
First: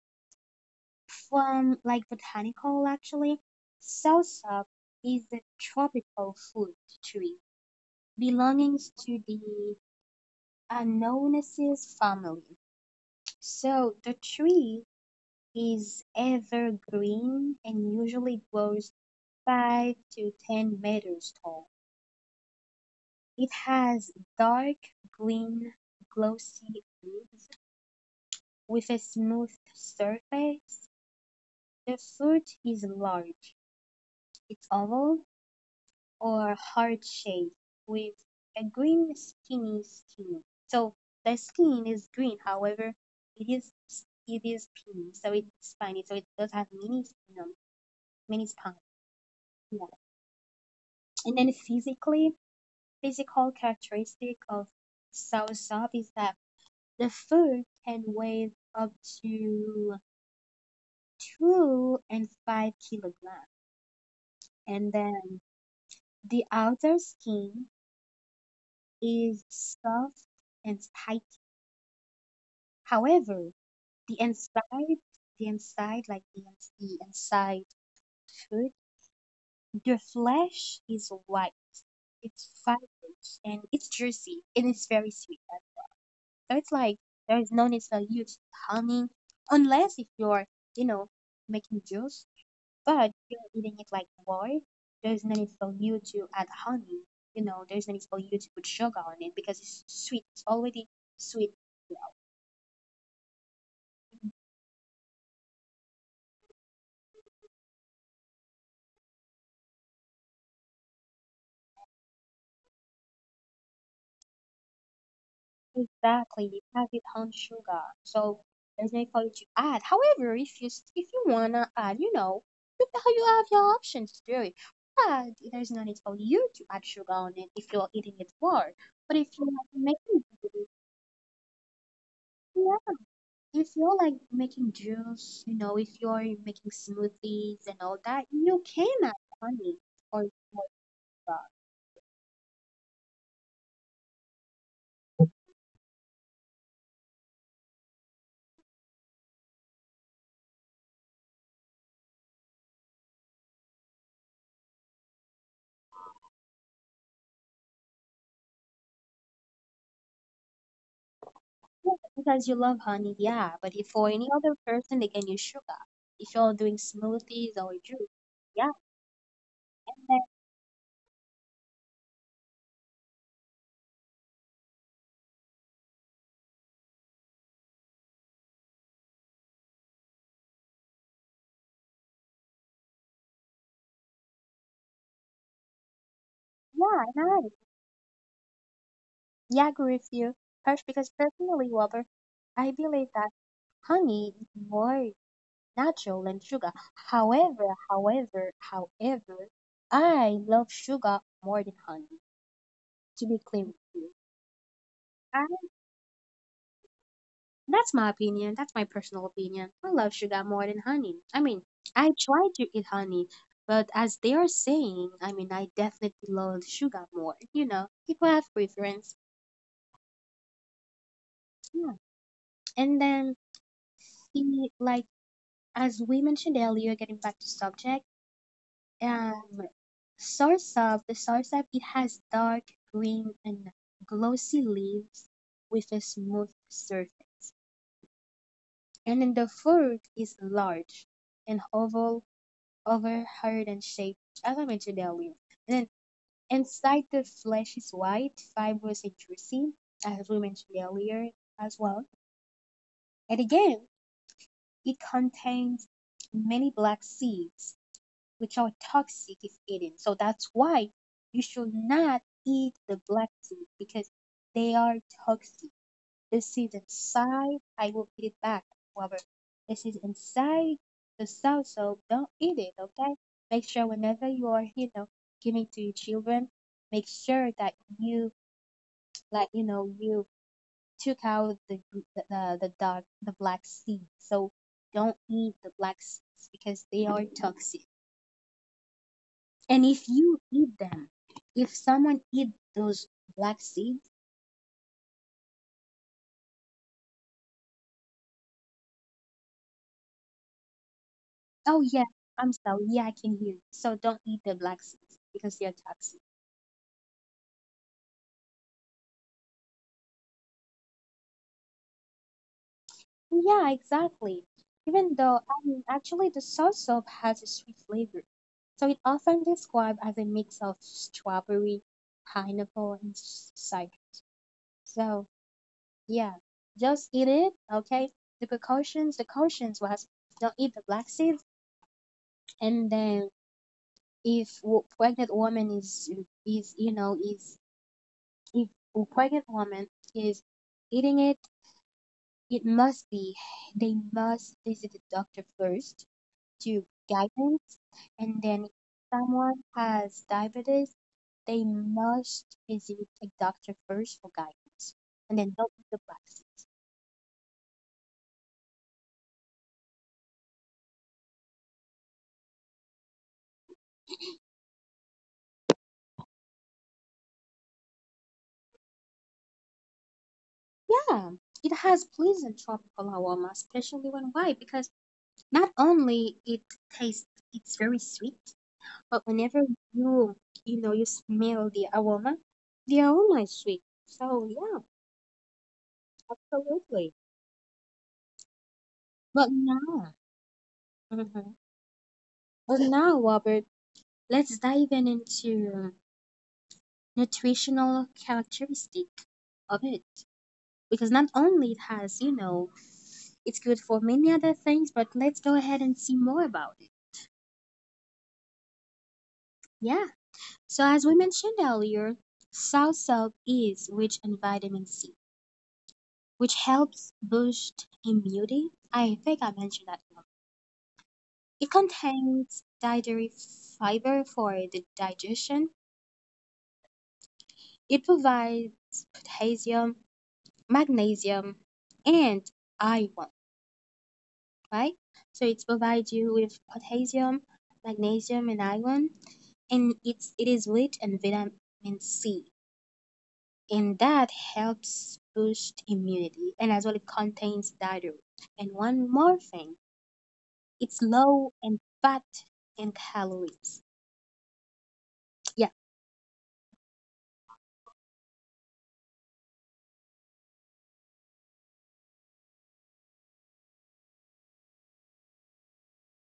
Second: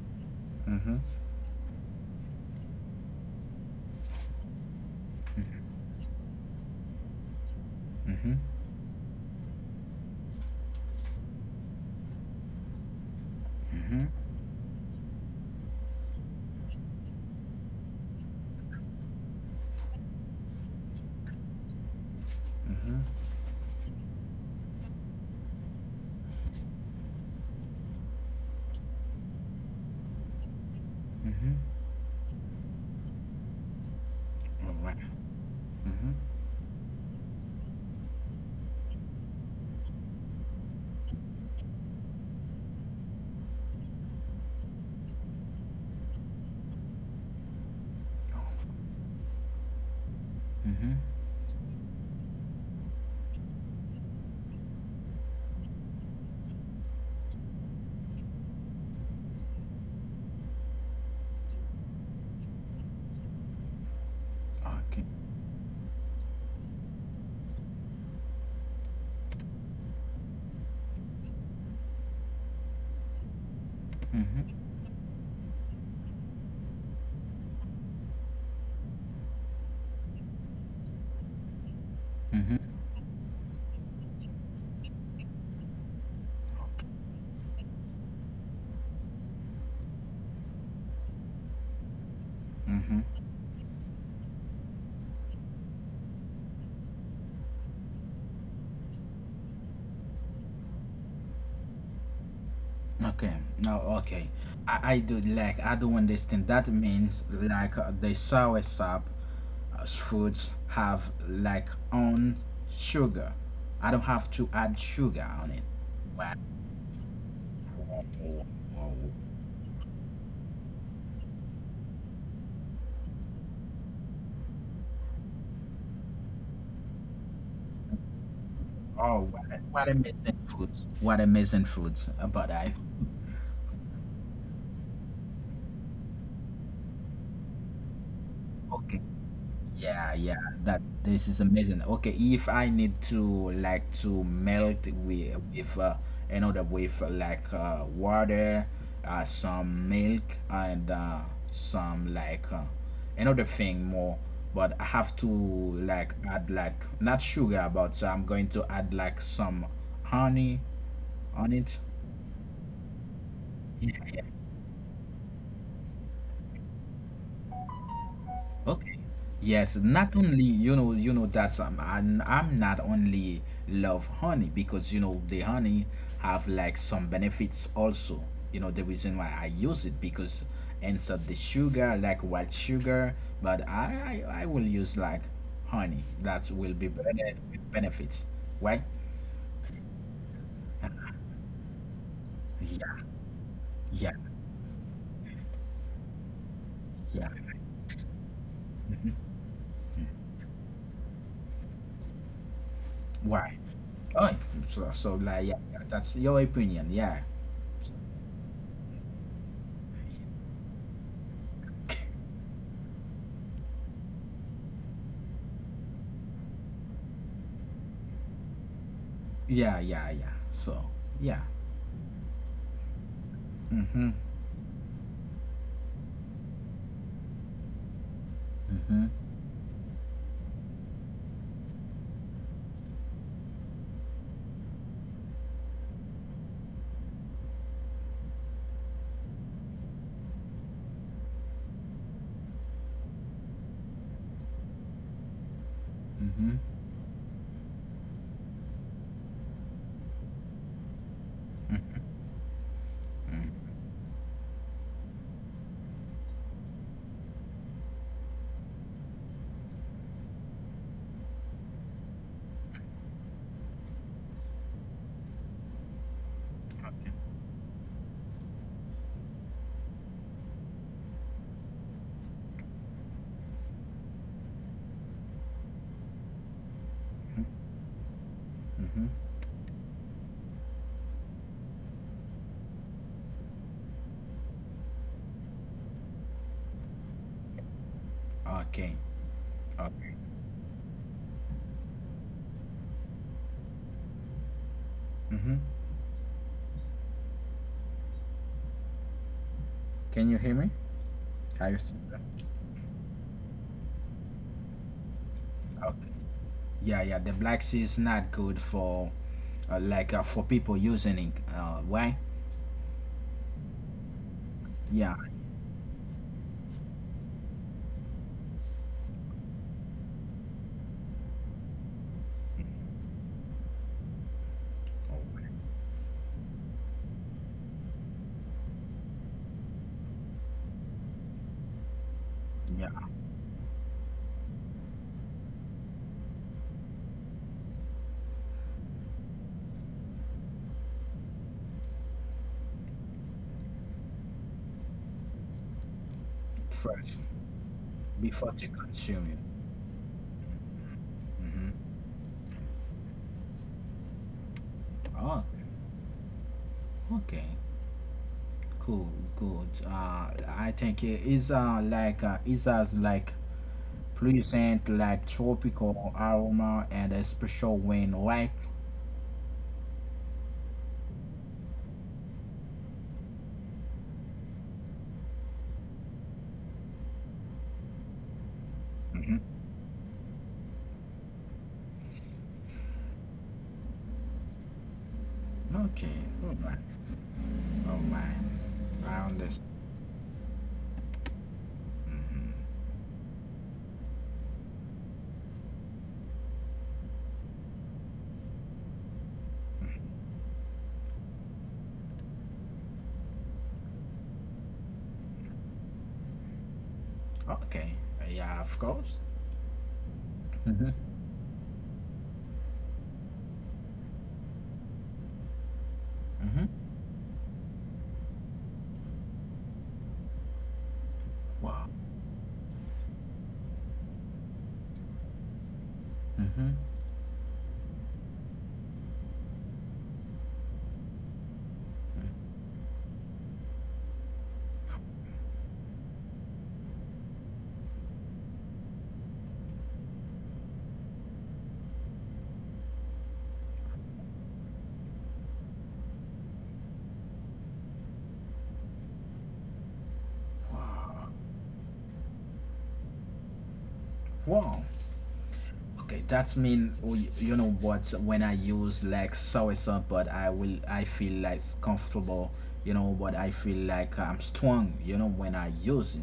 A: Mm-hmm,
B: from like botanical actually, salsa is a tropical food tree
A: mm-hmm,
B: belonging to the Anonaceae family. So
A: mm-hmm.
B: the tree is evergreen and usually grows five to ten meters tall.
A: Mm-hmm,
B: It has dark green glossy leaves with a smooth surface.
A: mm-hmm.
B: The fruit is large. It's
A: All right.
B: oval
A: Mm-hmm,
B: or heart shape with a green skinny skin. So the skin is green, however, it is it is skinny, so it's spiny, so it does have many um, many spines. Yeah.
A: mm-hmm.
B: And then physically, physical characteristic of soursop is that the food can weigh up to two and five kilograms, and
A: Okay.
B: then the outer skin is soft and tight. However, the
A: Mm-hmm.
B: inside, the inside, like the, ins- the inside food, the flesh is white. It's
A: Mm-hmm.
B: fibrous and it's juicy and it's very sweet. So it's like there is no need for you to honey unless if you're, you know, making juice,
A: Mm-hmm.
B: but if you're eating it like water. There's no need for you to add honey. You know, there's no need for you to put sugar on it because it's sweet. It's already sweet.
A: Okay. No. Okay. I, I do like I do understand. That means like, uh, the sour sap, s- foods have like own sugar. I don't have to add sugar on it. Wow.
B: Exactly, it has its own sugar, so there's no color to add. However, if you s- if you wanna add, you know, you ha- you have your options to do it. But there's no need for you to add sugar on it if you're eating it raw. But
A: Oh,
B: if you're
A: what,
B: like
A: what
B: making
A: amazing
B: juice,
A: foods! What amazing foods! Uh, But I
B: yeah, if you're like making juice, you know, if you're making smoothies and all that, you can
A: okay.
B: add honey
A: Yeah,
B: or
A: yeah, that this is amazing. Okay, if I need to like to melt with, with uh, another with, uh, like, uh, water, uh, some milk, and, uh, some like, uh, another thing more, but I have to like add like not sugar, but, uh, I'm going to add like some honey on it.
B: yeah, because you love honey, yeah. But if
A: Yeah,
B: for
A: yeah.
B: any other person, they can use sugar. If you're doing smoothies or juice, yeah,
A: Okay. Yes, not
B: then-
A: only, you know you know that's, um, I'm, I'm not only love honey because, you know the honey have like some benefits also. You know the reason why I use it, because instead the sugar like white sugar, but I I, I will use like honey, that will
B: yeah,
A: be
B: I
A: better
B: know.
A: with benefits. Right?
B: Yeah, I agree with you, Harsh. Because personally, Robert, I
A: Yeah,
B: believe that
A: yeah,
B: honey is more natural than sugar.
A: yeah.
B: However, however, however, I love sugar more than honey. To be
A: Why?
B: clear,
A: Oh, so, so like, yeah, yeah, that's your opinion. Yeah,
B: that's my opinion. That's my personal opinion. I love sugar more than honey. I mean, I try to eat honey, but as they are saying, I mean, I definitely love sugar more. You know, people have preference.
A: yeah, yeah, yeah. So, yeah.
B: Yeah. And then,
A: Hmm.
B: see, like, as we mentioned earlier, getting back to subject,
A: Mm-hmm.
B: um, soursop, the soursop, it has dark green and glossy leaves with a smooth surface. And then the fruit is large and oval over hard and shaped, as I mentioned earlier. And then
A: Mm-hmm.
B: inside the flesh is white, fibrous, and juicy, as we mentioned earlier as well. And again, it contains many black seeds, which are toxic if eaten. So that's why you should not eat the black seeds because they are toxic. This is inside. I will eat it back. However, this is inside the South, so don't eat it, okay? Make sure whenever you are, you know, giving to your children, make sure that you,
A: Mm-hmm.
B: like, you know, you took out the the the, the dark the black seeds. So don't eat the black seeds because they are toxic.
A: Okay.
B: And if
A: Okay.
B: you eat them, if someone eat those black seeds,
A: Mm-hmm. Can you hear me? Are you
B: oh
A: still
B: yeah,
A: there?
B: I'm sorry, yeah, I can hear you. So don't eat the black seeds because they are
A: Okay.
B: toxic.
A: Yeah, yeah. The Black Sea is not good for uh, like uh, for people using it. Uh, why?
B: Yeah, exactly.
A: Yeah.
B: Even though um, actually the soursop has a sweet flavor, so it often described as a mix of strawberry, pineapple, and s- cider. So yeah, just eat it, okay? The precautions, the cautions was don't eat the black seeds, and
A: Yeah.
B: then if wo- pregnant woman is is you know is if a pregnant woman is eating it, it must be they must visit the doctor first to
A: First,
B: guidance. And
A: before
B: then
A: to
B: if
A: consume it.
B: someone has diabetes, they
A: Mm-hmm.
B: must visit a doctor first for guidance and
A: Oh.
B: then not with the drugs.
A: Okay. Cool. Good. Uh, I think it is uh like uh, it has like pleasant like tropical aroma and a special wind, right?
B: Yeah, it has pleasant tropical aroma, especially when white, because not only it tastes it's very sweet, but
A: Mm-hmm.
B: whenever you you know you smell the aroma, the aroma is sweet. So yeah,
A: Okay. Oh my.
B: absolutely.
A: Oh my. I
B: But
A: understand.
B: now, Mhm. but now, Robert, let's dive in into nutritional characteristic of it because not only it has you know it's good for many other things, but let's go ahead and see more about it.
A: Okay. Yeah, of course.
B: Yeah, so
A: Mm-hmm.
B: as we mentioned earlier, soursop is rich in vitamin C, which
A: Mm-hmm.
B: helps boost immunity. I think I mentioned that one. It
A: Wow.
B: contains dietary fiber for the digestion.
A: Mm-hmm.
B: It provides potassium, magnesium, and iron, right? So it provides you with potassium, magnesium, and iron, and it's it is rich in vitamin C, and that helps boost immunity. And as well, it contains dietary. And one more thing, it's
A: Wow.
B: low in fat and calories.
A: Wow.
B: Yeah,
A: Okay, that's mean we- you know what, when I use like soy sauce, but I will I feel like comfortable, you know, but I feel like I'm strong, you know, when I use it.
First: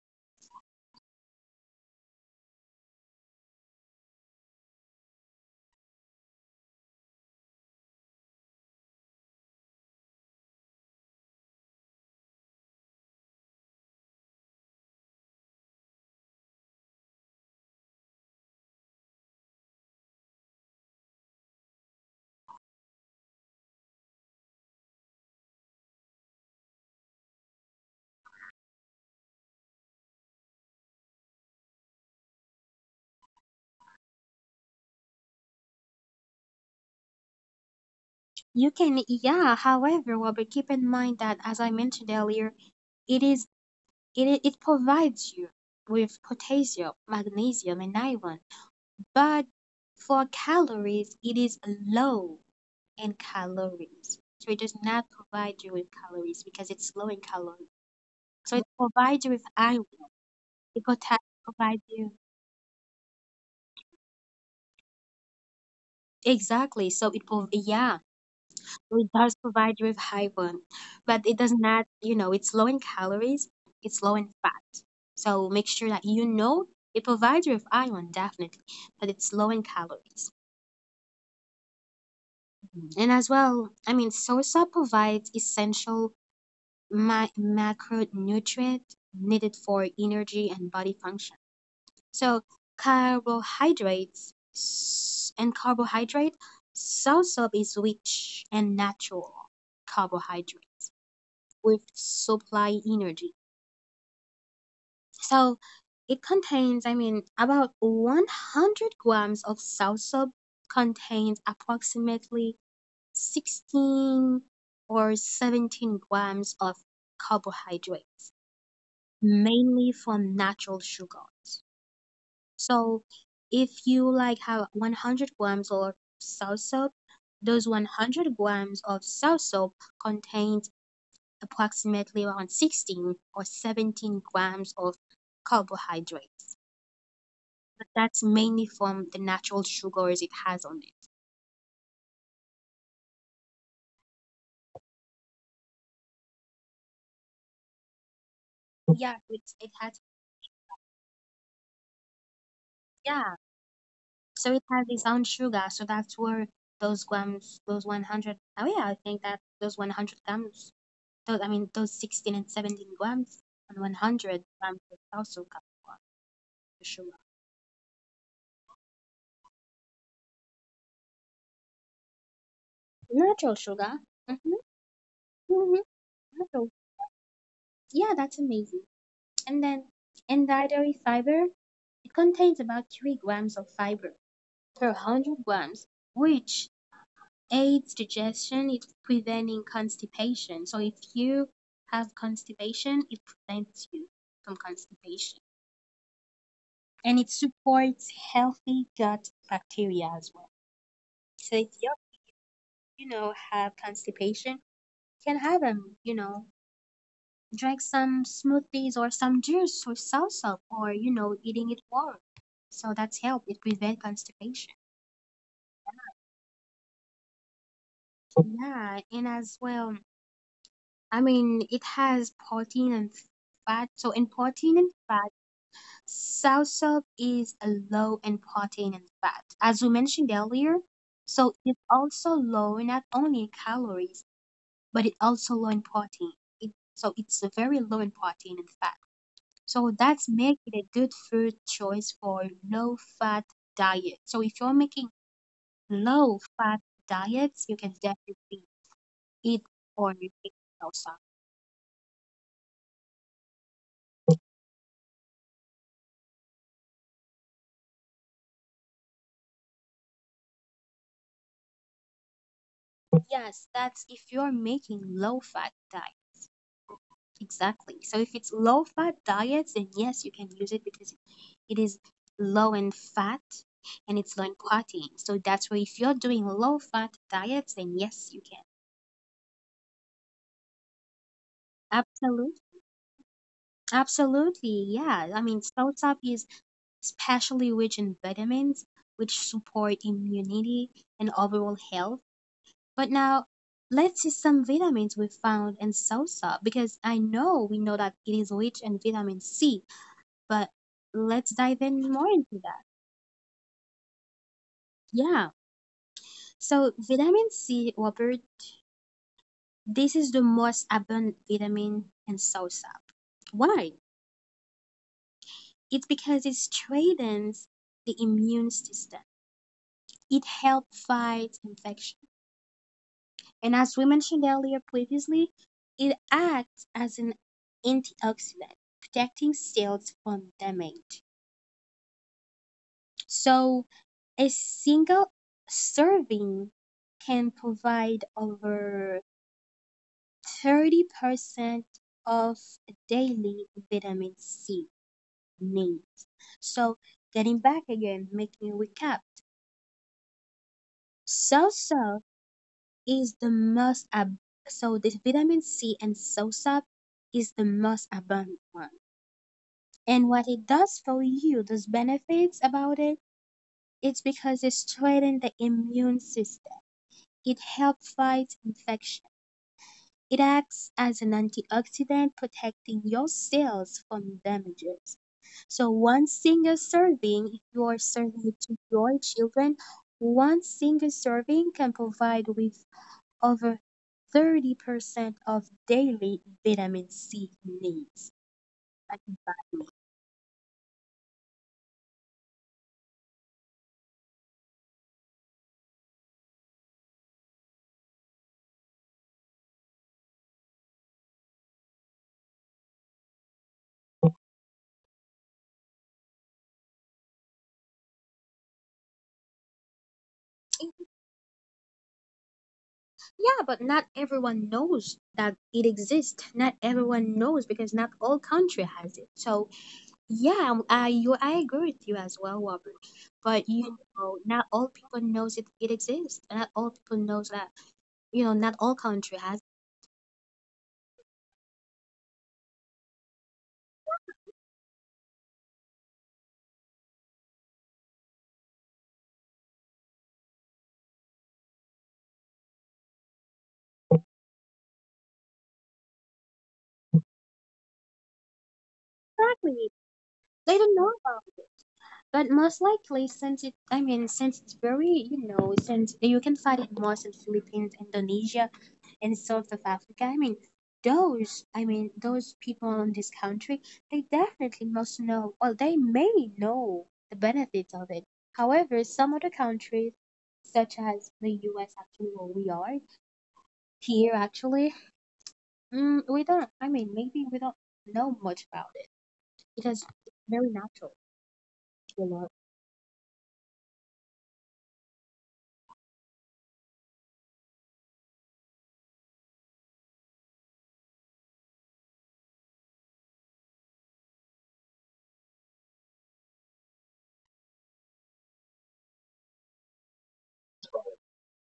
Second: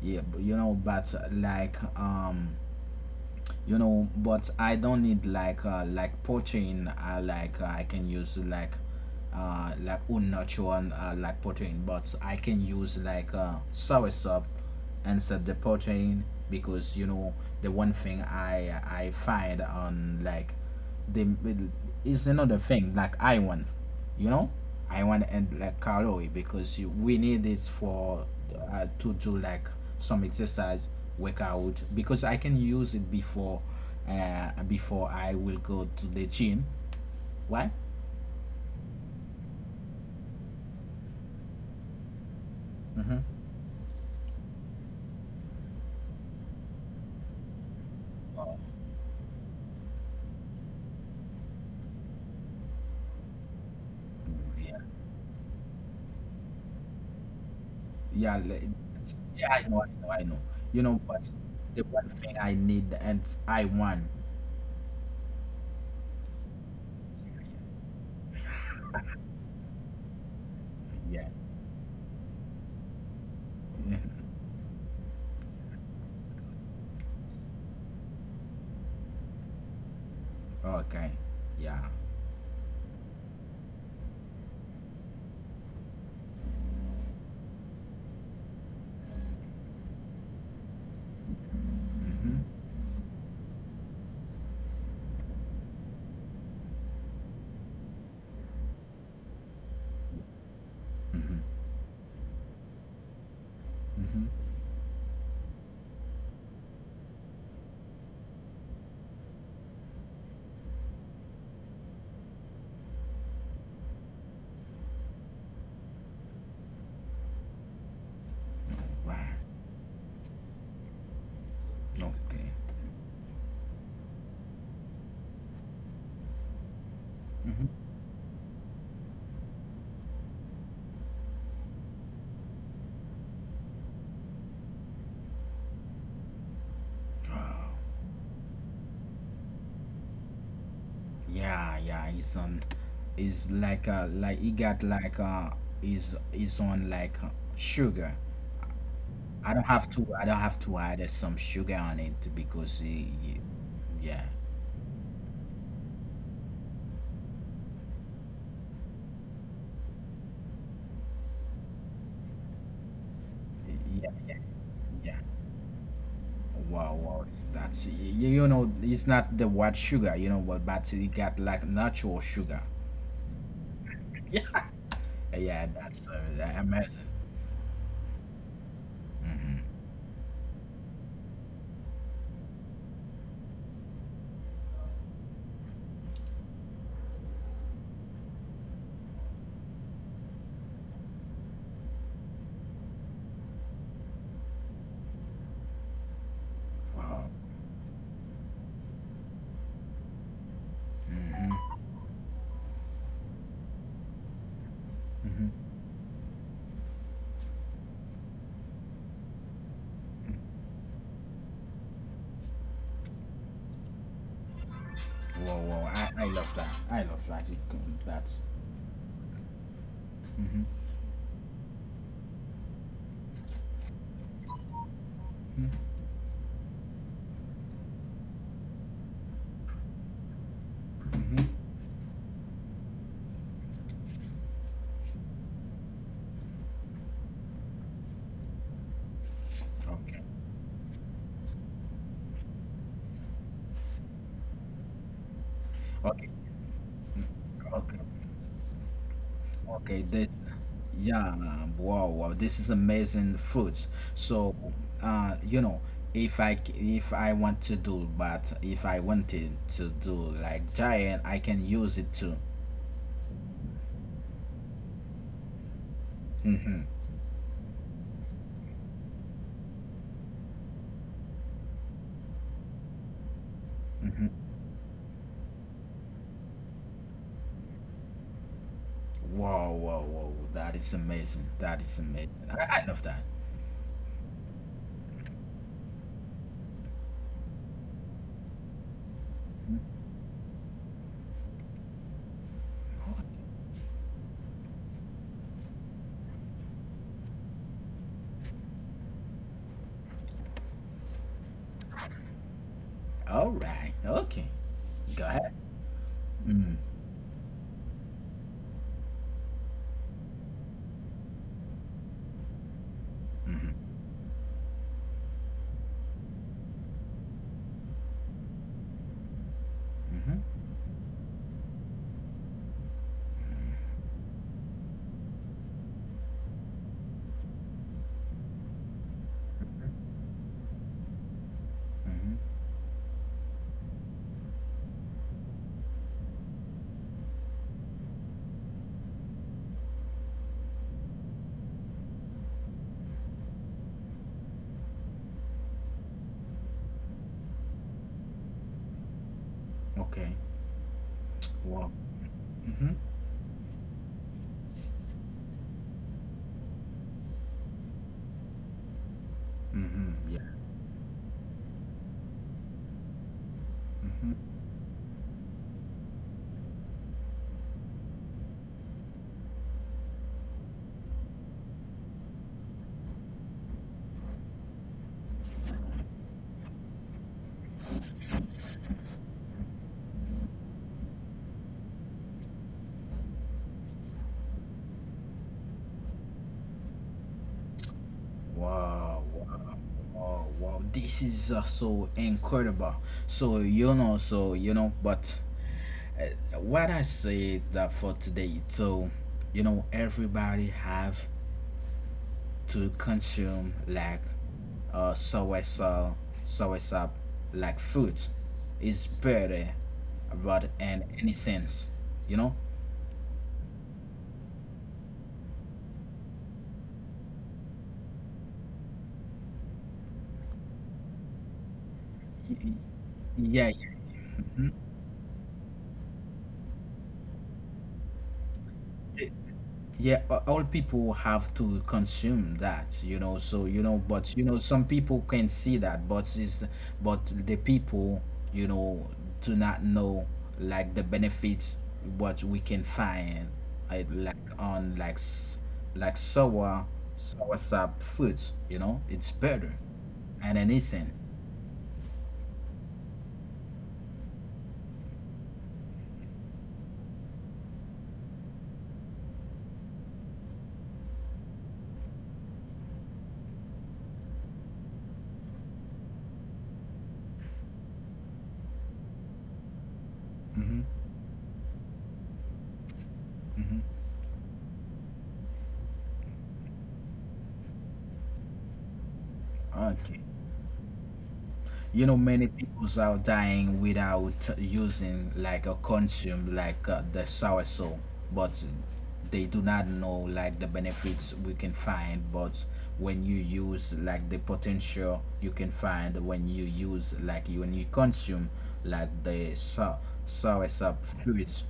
A: Yeah, but, you know, but like um you know, but I don't need like uh, like protein uh, like uh, I can use like uh, like unnatural uh, like protein, but I can use like uh, soy soup instead the protein because you know the one thing i i find on like they will- it's another thing like I want, you know, I want and like calorie because you, we need it for uh, to do like some exercise workout because I can use it before uh, before I will go to the gym. Why?
B: you can. Yeah, however, Robert, keep in mind that as I mentioned earlier,
A: Mm-hmm.
B: it is it it provides you with potassium, magnesium, and iron. But for calories, it is low in calories. So it does
A: Yeah,
B: not provide you with calories because it's low in calories.
A: yeah,
B: So
A: like,
B: it
A: it's-
B: provides you with
A: yeah. I know,
B: iron.
A: I know, I know. You
B: It
A: know,
B: pota-
A: but
B: provides
A: the one
B: you
A: thing I need and I want,
B: exactly. So it prov- yeah, so it does provide you with iron, but it
A: yeah.
B: does not. You know, it's low in calories. It's low in fat. So make sure that you know it provides you with iron definitely, but it's low in calories.
A: Okay, yeah.
B: And as well, I mean, salsa provides essential my macronutrient needed for energy and body function. So
A: Mm-hmm.
B: carbohydrates and carbohydrate soursop is rich and natural carbohydrates
A: Mm-hmm.
B: with supply energy.
A: Mm-hmm.
B: So it contains, I mean, about one hundred grams of soursop contains approximately sixteen or seventeen grams of carbohydrates,
A: Right.
B: mainly from natural sugars.
A: Okay.
B: So if you like have one hundred grams of sour soap, those
A: Hmm.
B: one hundred grams of sour soap contains approximately around sixteen or seventeen grams of carbohydrates. But that's mainly from the natural sugars it has on it.
A: Yeah, yeah, it's on. It's like uh, like he got like uh, is is on like uh, sugar.
B: Yeah, it's,
A: I
B: it
A: don't have
B: has,
A: to. I don't have to add uh, some sugar on it because he,
B: yeah.
A: he- yeah,
B: So it has its own sugar. So that's where those grams, those one hundred, oh yeah, I think that those one hundred grams. Those, I mean, those sixteen and seventeen grams and
A: yeah,
B: one hundred
A: yeah,
B: grams of
A: yeah.
B: also come from the
A: Wow,
B: sugar.
A: wow. It's- that's you, you know, it's not the white sugar, you know, but but he got like natural sugar.
B: Natural sugar.
A: Yeah,
B: Mm-hmm,
A: yeah.
B: mm-hmm,
A: That's uh,
B: natural.
A: amazing.
B: Yeah, that's amazing. And
A: Hmm.
B: then in dietary fiber, it contains about three grams of fiber per one hundred grams, which aids digestion, it's preventing constipation. So if you have constipation, it prevents you from constipation. And it
A: Wow.
B: supports healthy gut bacteria as well. So it's
A: Hmm.
B: your, you know, have constipation, can have them, you know, drink some smoothies or some juice or salsa or, you know, eating it warm. So that's help. It prevent constipation.
A: Wow, wow. I, I love that. I love that. It can- that's.
B: Yeah, and as well,
A: Mm-hmm.
B: I mean, it has protein and fat. So in protein and fat, salsa is low in protein and fat. As we mentioned earlier,
A: Mm-hmm.
B: so
A: Mm-hmm.
B: it's also low not only in calories, but it also low in protein. It, so it's very low in protein and fat. So that's
A: Okay.
B: make it a good food choice for low fat diet. So if you're making low
A: Okay.
B: fat diets, you can
A: Okay.
B: definitely eat
A: Okay.
B: or make
A: This.
B: salsa.
A: Yeah. Wow. Wow. This is amazing fruits. So, uh, you know, if I c- if I want to do, but if I wanted to do like giant, I can use it too.
B: Yes, that's if you're making low fat diet.
A: Mm-hmm.
B: Exactly. So if it's low fat diets, then yes, you can use it because it is low in fat and it's low in
A: Mm-hmm.
B: protein. So that's why if you're doing low fat diets, then yes, you can.
A: Wow. Wow. Wow. That is amazing. That is
B: Absolutely.
A: amazing. I, I love that.
B: Absolutely, yeah. I mean, salsa is especially rich in vitamins, which
A: Mhm.
B: support immunity and overall health. But now, let's see some vitamins we found in salsa because I know we know that it is rich in vitamin C, but let's dive in more into that.
A: All right. Okay. Go
B: Yeah.
A: ahead. Mm-hmm.
B: So, vitamin C, Robert, this is the most abundant vitamin in salsa.
A: Mm-hmm.
B: Why? It's because it strengthens the immune system. It
A: Mm-hmm.
B: helps fight infection. And as we mentioned earlier previously, it acts as an antioxidant, protecting cells from damage.
A: Mm-hmm.
B: So, a single serving can provide over thirty percent of daily vitamin C need. So, getting back again, making a recap.
A: Okay. Wow.
B: Soursop
A: Mm-hmm.
B: is the most ab- So this vitamin C and soursop is the most abundant one. And
A: Mm-hmm. Yeah.
B: what it does for you, those benefits about it, it's
A: Mm-hmm.
B: because it strengthens the immune system. It helps fight infection. It acts as an antioxidant, protecting your cells from damages. So one single serving, if you are serving it to your children, one single serving can provide with over thirty percent of daily vitamin C needs. Like,
A: Wow. Wow. Wow. Wow. This is uh, so incredible. So you know. So you know. But uh, what I say that for today. So you know, everybody have to consume like uh soursop soursop like food is better about in any sense. You know.
B: yeah, but not everyone knows that it exists. Not everyone knows because not all country has it. So yeah, um, I you I agree with you as well,
A: Y- y-
B: Robert. But
A: yeah.
B: you know, not all people knows it it exists. Not all people knows that, you know, not all
A: Yeah,
B: country has.
A: yeah, a- all people have to consume that, you know, so, you know, but you know some people can see that, but is, but the people, you know, do not know like the benefits what we can find I like on like s- like sour sour sap fruits, you know, it's better
B: Exactly,
A: and an
B: they don't know
A: essence.
B: about it. But most likely, since it I mean, since it's very, you know, since you can find it more in Philippines, Indonesia, and South of Africa. I mean, those, I mean, those people in this country, they definitely must know, well, they may know the benefits of it. However, some other countries,
A: Mm-hmm,
B: such as the U S, actually, where we are
A: mm-hmm.
B: here, actually, mm, we don't, I mean, maybe we don't know much about it. It is
A: Okay,
B: very natural,
A: you know,
B: you
A: many
B: know.
A: people are dying without using like or consume like uh, the sour soul, but they do not know like the benefits we can find, but when you use like the potential you can find when you use like you when you consume like the sour sour fruits,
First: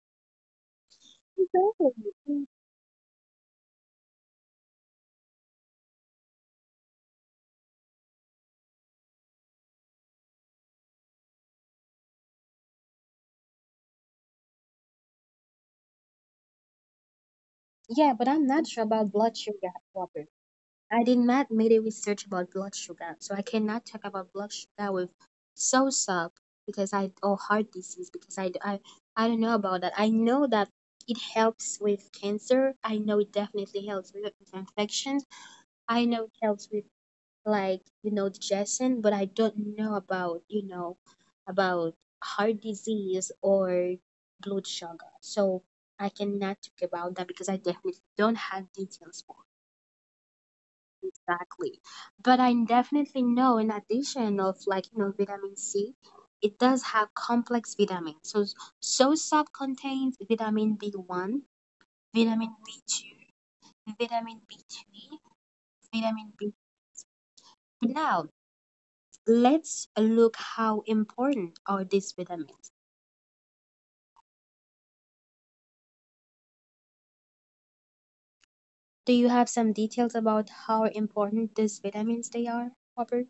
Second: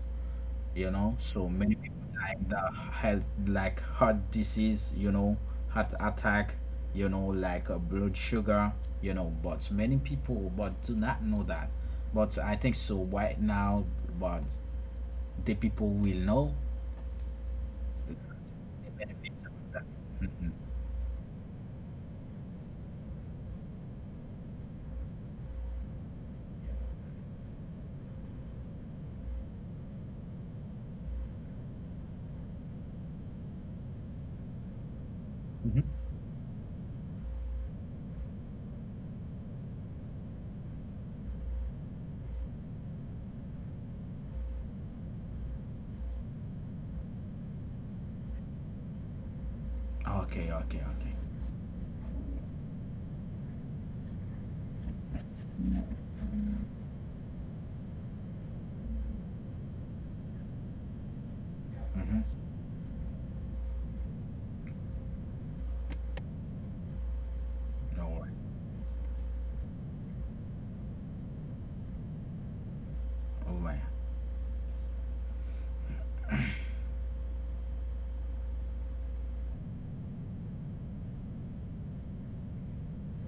A: you know, so many people like that had like heart disease, you know, heart attack, you know, like uh, blood sugar, you know, but many people but do not know that, but I think so right now, but the people will know
B: Yeah, but I'm not sure
A: the
B: about blood
A: benefits of
B: sugar,
A: that.
B: Robert. I did not made a research about blood sugar, so I cannot talk about blood sugar with SOSUP because I or heart disease because I, I I don't know about that. I know that it helps with cancer. I know it definitely helps with infections.
A: Mhm.
B: I know it helps with, like, you know, digestion, but I don't know about, you know, about heart disease or blood sugar. So I cannot talk about that because I definitely don't have details. For.
A: Okay, okay, okay.
B: Exactly. But I definitely know in addition of like, you know, vitamin C, it does have complex vitamins. So so sap contains vitamin B one,
A: Mm-hmm.
B: vitamin B two, vitamin B three, vitamin B.
A: All
B: Now
A: right.
B: let's look how important are these vitamins.
A: All right.
B: Do you have some details about how important these vitamins they are, Robert?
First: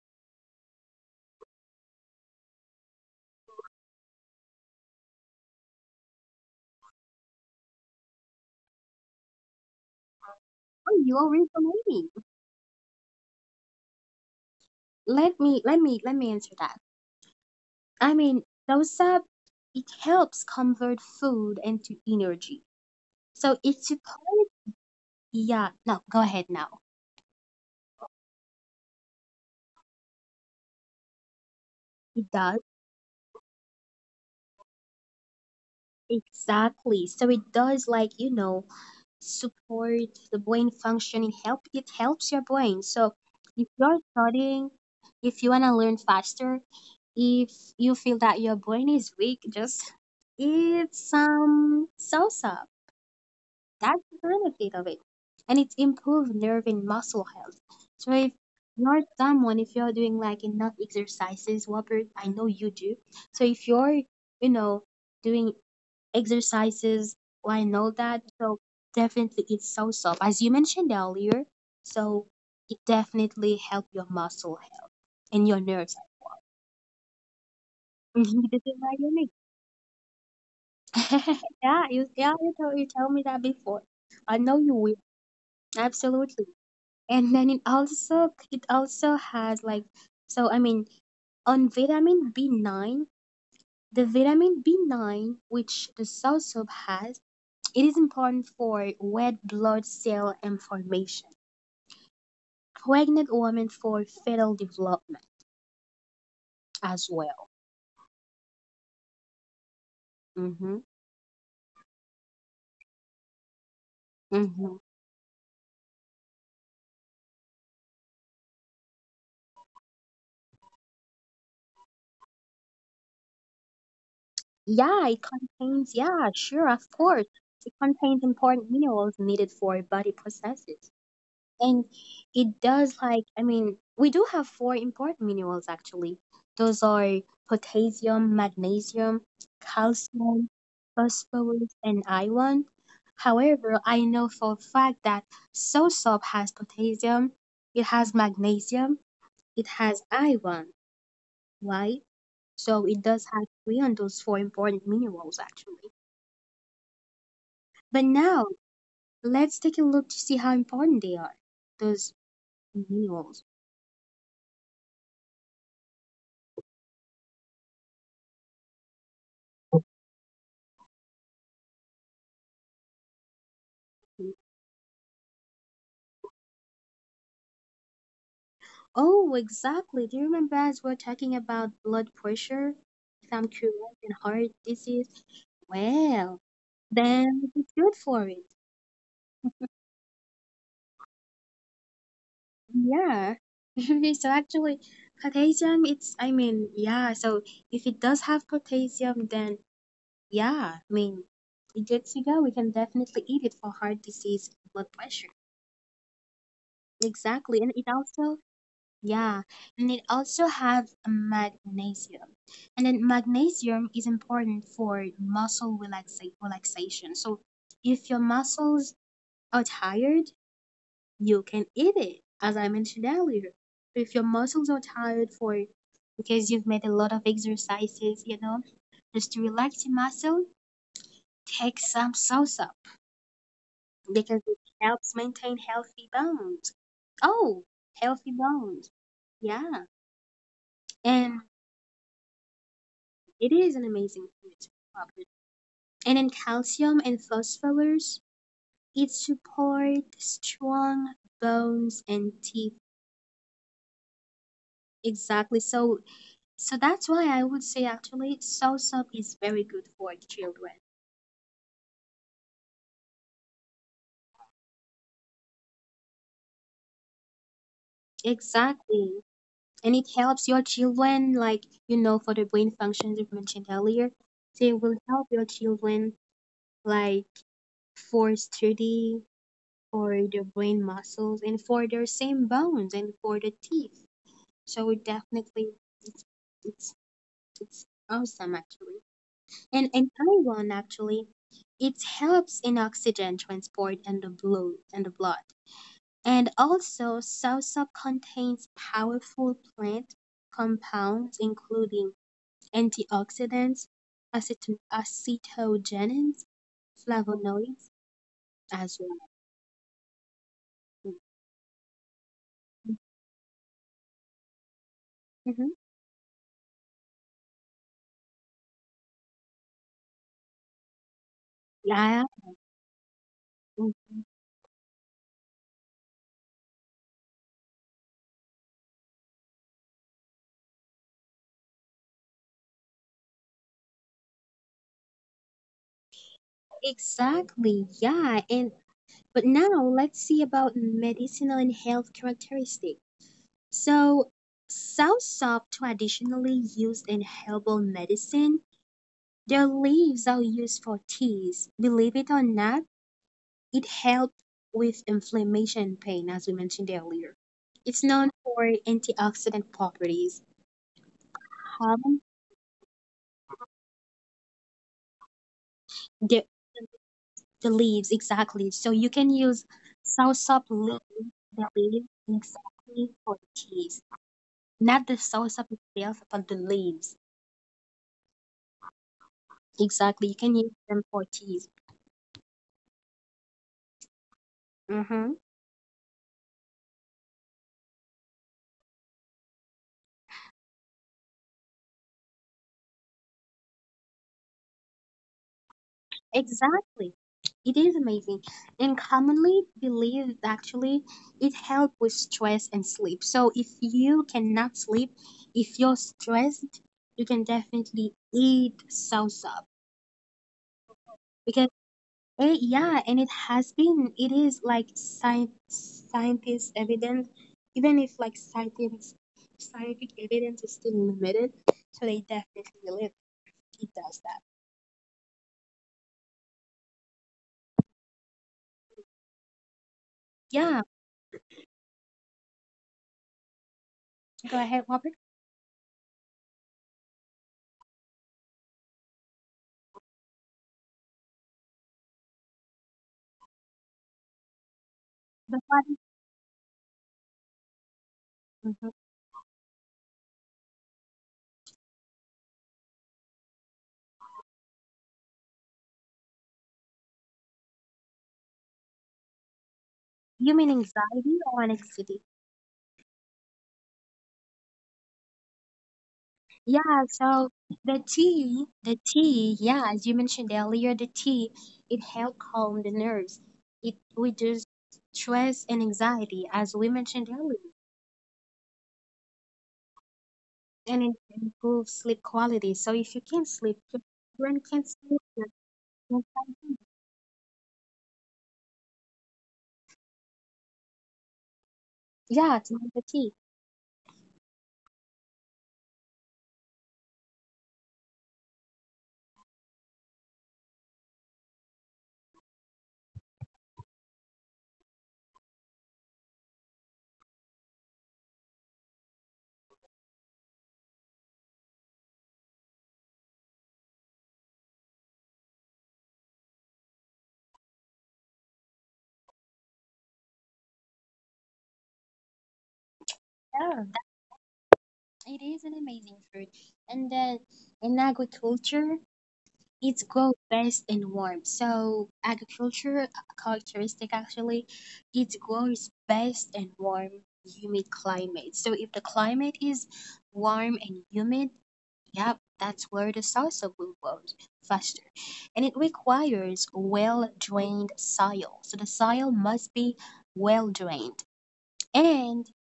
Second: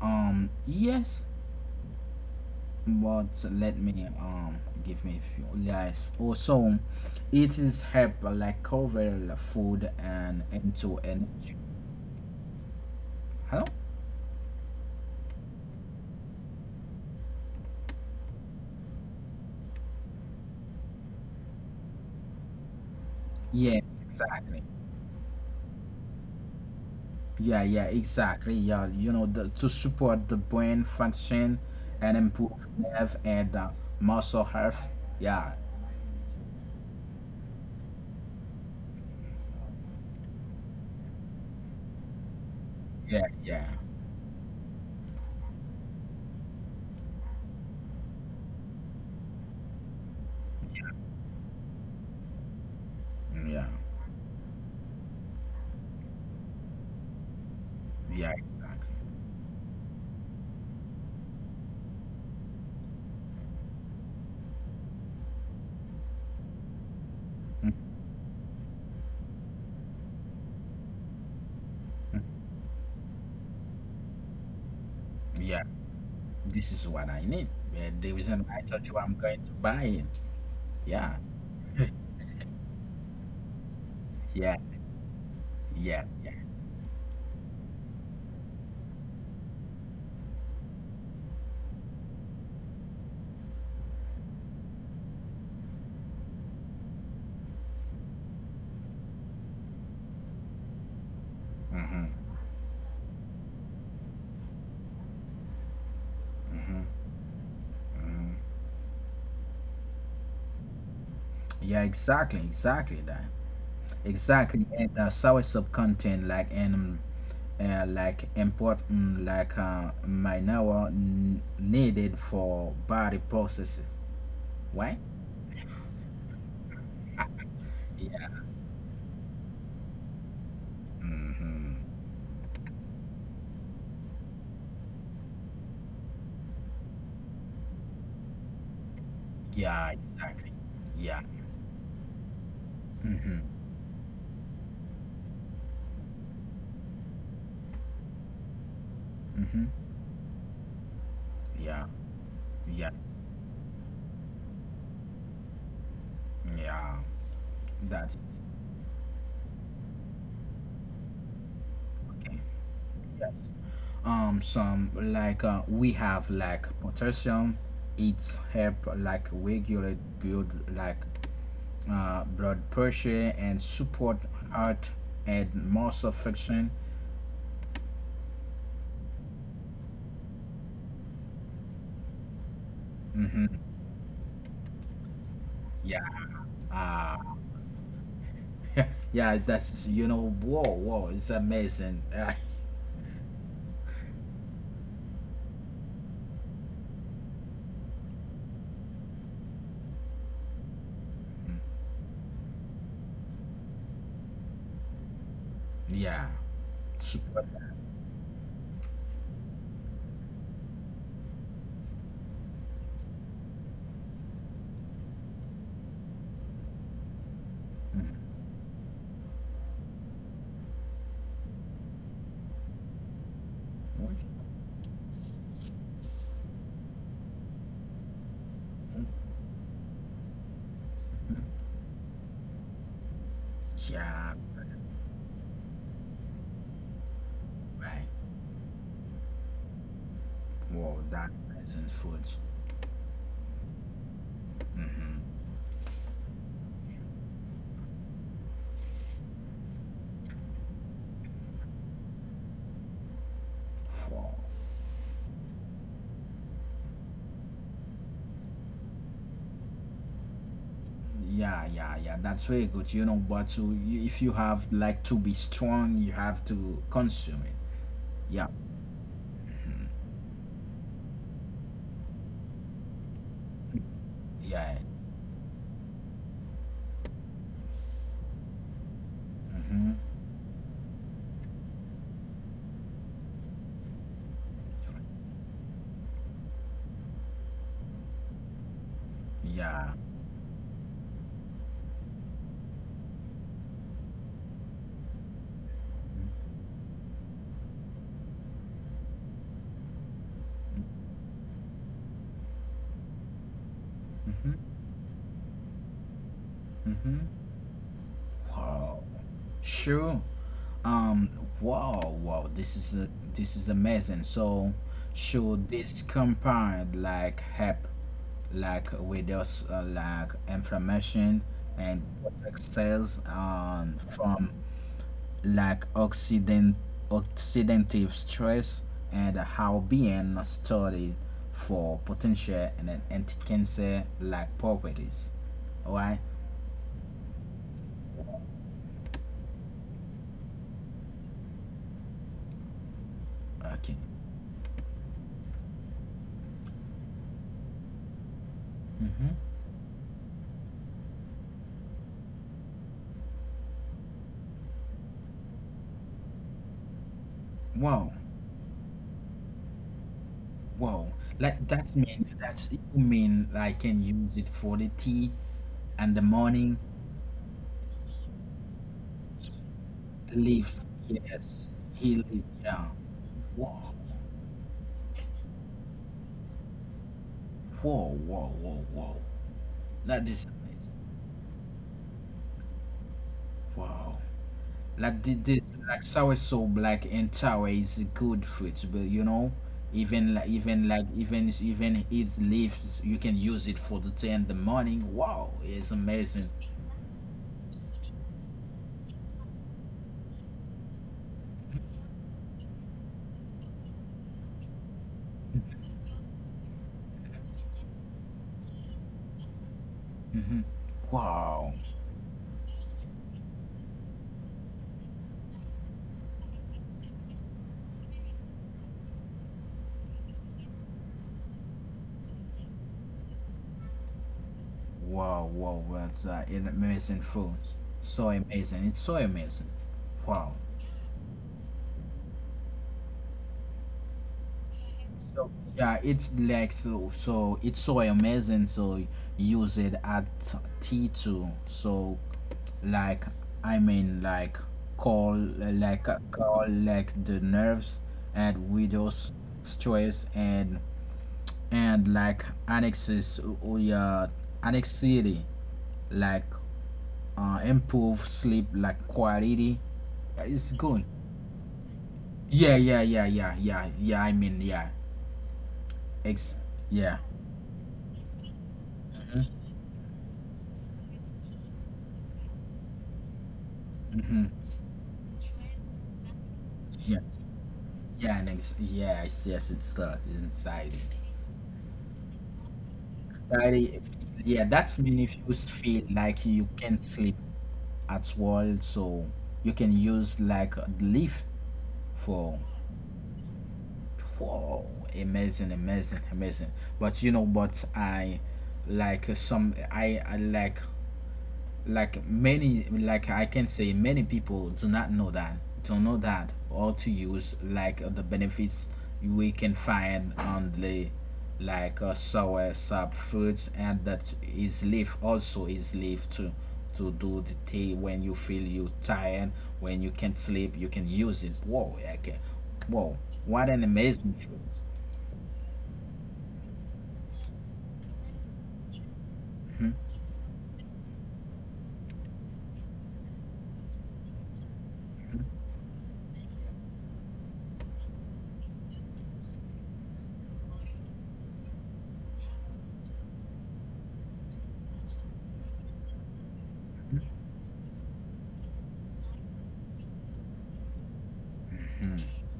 A: um Yes. But let me um give me a few guys. Also, it is help like cover food and
B: Oh,
A: into
B: you already
A: energy.
B: told me.
A: Hello.
B: Let me let me let me answer that. I mean, dosa, it helps convert food into energy. So it's
A: Yes,
B: supposed,
A: exactly.
B: yeah, no, go ahead now.
A: Yeah, yeah, exactly. Yeah, you know, the, to support the brain function
B: It
A: and
B: does,
A: improve nerve and uh, muscle health. Yeah,
B: exactly. So it does, like, you know, support the brain functioning, help, it helps your brain. So
A: yeah,
B: if
A: yeah.
B: you're studying, if you want to learn faster, if you feel that your brain is weak, just eat some salsa.
A: Mm, yeah,
B: That's the benefit of it. And it's improved nerve and muscle health. So if
A: yeah, exactly.
B: you're someone, if you're doing like enough exercises, Robert, I know you do. So if you're, you know, doing exercises, well, I
A: Mm,
B: know that. So definitely it's so soft. As you mentioned earlier, so it definitely help your muscle health and your
A: yeah,
B: nerves.
A: this is what I need. Uh, the reason
B: This
A: I
B: is my
A: told you I'm
B: unique.
A: going to buy it. Yeah,
B: Yeah, you yeah, you told you told me that before. I know
A: yeah,
B: you will.
A: yeah, yeah.
B: Absolutely. And then it also it also has like, so I mean, on vitamin B nine, the vitamin B nine which the sow soup has, it is important for red blood cell and formation,
A: Hmm.
B: pregnant women for fetal development as well. Mm-hmm.
A: Yeah, exactly, exactly that, exactly.
B: Mm-hmm.
A: And uh, sour sub content like and um, uh, like import mm, like uh, mineral n- needed for body processes. Why?
B: Yeah, it contains yeah sure, of course, it contains
A: Yeah.
B: important minerals needed for body processes.
A: Mm-hmm.
B: And it does, like, I mean, we do have four important minerals actually. Those are potassium, magnesium,
A: Yeah,
B: calcium,
A: exactly. Yeah.
B: phosphorus, and iron.
A: Mm-hmm.
B: However, I know for a fact that soursop has potassium, it has magnesium, it
A: Mm-hmm.
B: has iron,
A: Yeah.
B: right? So
A: Yeah.
B: it does have three on those four important minerals actually.
A: Yeah.
B: But
A: That's
B: now let's take a look to see how important they are, those
A: okay.
B: minerals.
A: Yes. Um. Some like uh, we have like potassium. It's help like regulate build like uh, blood pressure and support heart and muscle function.
B: Oh, exactly. Do you remember as we're talking about blood pressure, some
A: Hmm.
B: cures and heart disease?
A: Yeah,
B: Well,
A: uh,
B: then it's good for it.
A: yeah, that's you know, whoa, whoa, it's amazing.
B: Yeah. So actually, potassium, it's, I mean, yeah. So if it does have potassium, then yeah, I mean, it's good to go. We can definitely eat it for heart disease, blood pressure.
A: Uh, yeah, support.
B: Exactly. And it also yeah, and it also have magnesium. And then magnesium is important for muscle relaxa- relaxation. So if your muscles are tired, you can eat it, as I mentioned earlier. So if your muscles are tired for because you've made a lot of exercises, you know, just to relax your muscle, take some salsa
A: Yeah,
B: because it helps maintain healthy bones. Oh,
A: right.
B: healthy bones. Yeah.
A: Whoa, that
B: And
A: amazing food.
B: it is an amazing food property. And in calcium and phosphorus, it supports strong bones and teeth.
A: Wow.
B: Exactly. So so that's why I would say actually soursop is very good for children.
A: Yeah, yeah, yeah. That's very good. You know, but to you, if you have like to be strong, you have to consume it. Yeah,
B: Exactly. And it helps your children like you know for the brain functions you've mentioned earlier. So it
A: yeah,
B: will help your children like for study, for their brain muscles and for their same bones and for the teeth. So it definitely it's it's it's awesome actually. And
A: yeah.
B: and iron actually, it helps in oxygen transport and the blood and the blood. And also salsa contains powerful plant compounds including antioxidants,
A: Mm-hmm.
B: aceton- acetogenins,
A: Mm-hmm.
B: flavonoids as
A: Wow.
B: well.
A: Sure. Um. Wow. Wow. This is a, this is amazing. So,
B: hmm
A: should this compound like help, like with us, uh, like inflammation and
B: Yeah,
A: protect cells um,
B: mhm.
A: from like oxidant oxidative stress and how being studied for potential and then anti-cancer like properties. Alright.
B: Exactly. Yeah, and But now let's see about medicinal and health characteristic.
A: Okay.
B: So soursop traditionally used in herbal medicine.
A: Mm-hmm.
B: Their leaves are used for teas. Believe it or not, it helps with inflammation and pain, as we mentioned earlier. It's
A: Wow.
B: known for antioxidant properties.
A: Wow, like that
B: Harm
A: mean that you mean I can use it for the tea and the
B: the,
A: morning
B: the leaves, exactly. So you can use soursop
A: leaves.
B: leaves,
A: Yes,
B: the leaves,
A: he leave. Yeah.
B: exactly for
A: Wow,
B: teas. Not the soursop itself, but the leaves.
A: whoa, whoa, whoa, whoa. That
B: Exactly. You
A: is
B: can use
A: amazing.
B: them for teas.
A: Wow. Like
B: Mm-hmm.
A: thi- this, like sour soup, like and sour is good fruit, but you know, even like even like even even its leaves, you can use it for the tea and the morning. Wow, it's amazing.
B: Exactly. It is amazing. And commonly believed actually it helps with stress and sleep. So if you cannot sleep, if you're stressed, you can definitely eat soursop.
A: Hmm.
B: Because
A: Wow.
B: eh, yeah, and it has been it is like science scientist evidence, even if like scientists scientific evidence is still limited, so they definitely believe it does that.
A: Wow, wow, that's uh, an amazing food. So amazing. It's so amazing. Wow.
B: Yeah, go ahead, Robert.
A: So yeah, it's like so, so it's so amazing. So use it at T two. So like I mean like call
B: The one,
A: like call like the nerves and
B: mhm.
A: widows stress and and like annexes or yeah annexity like uh, improve sleep like quality.
B: You
A: It's
B: mean
A: good.
B: anxiety or anxiety?
A: Yeah, yeah, yeah, yeah, yeah, yeah. I mean, yeah, ex,
B: Yeah,
A: yeah,
B: so the tea, the
A: mm-hmm,
B: tea, yeah, as you mentioned earlier, the tea, it helps calm the nerves. It
A: mm-hmm,
B: reduces stress and anxiety, as we
A: yeah,
B: mentioned earlier,
A: yeah, and ex, yeah, yes, yes, it's that, it's anxiety.
B: and it improves sleep quality. So if you can't sleep, your
A: Anxiety,
B: brain
A: yeah,
B: can't
A: that's
B: sleep.
A: mean if you feel like you can sleep at all, so you can use like a leaf
B: Yeah,
A: for,
B: it's not the tea.
A: whoa, amazing, amazing, amazing. But you know, but I like uh, some, I, I like. Like many, like I can say many people do not know that, don't know that or to use like uh, the benefits we can find on the like uh, sour sub fruits and that is leaf also is leaf to to do the tea when you feel you tired, when you can't sleep you can use it. Whoa, okay, whoa, what
B: Yeah,
A: an amazing fruit.
B: it is an amazing fruit. And then in agriculture,
A: Hmm.
B: it's grow best in warm. So agriculture uh, characteristic actually, it grows best in warm, humid climate. So if the climate is warm and humid, yep, that's where the salsa will grow faster. And it requires well drained soil. So the soil must be well drained. And
A: Mm-hmm.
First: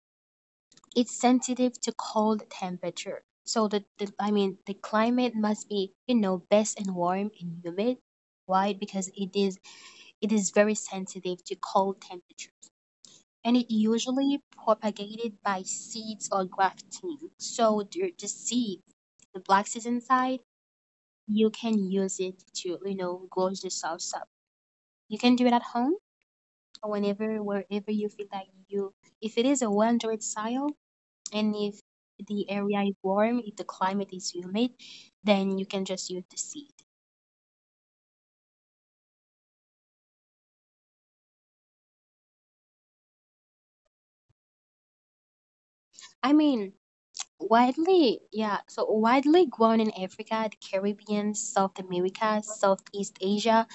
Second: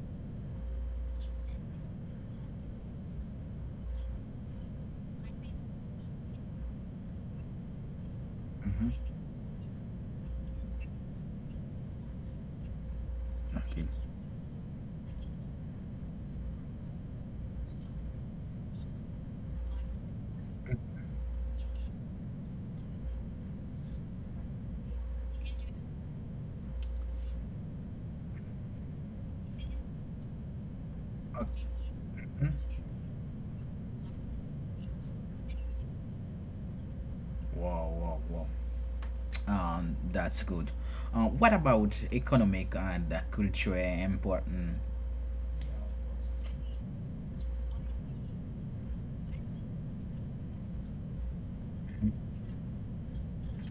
B: it's sensitive to cold temperature. So the, the I mean the climate must be you know best and warm and humid. Why? Because
A: Mm-hmm.
B: it is it is very sensitive to cold temperatures, and it
A: Okay,
B: usually propagated by seeds or grafting. So the, the seed, the black seeds inside, you can use it to you know grow the salsa. You can do it at home or whenever wherever you feel like you. If it is a well-drained soil and if
A: okay,
B: the area is warm, if the climate is humid, then you can just use the seed.
A: wow, wow, wow. Um, that's good. Uh, what about economic and uh, culture important?
B: I mean, widely, yeah, so widely grown in Africa, the Caribbean, South America, Southeast Asia.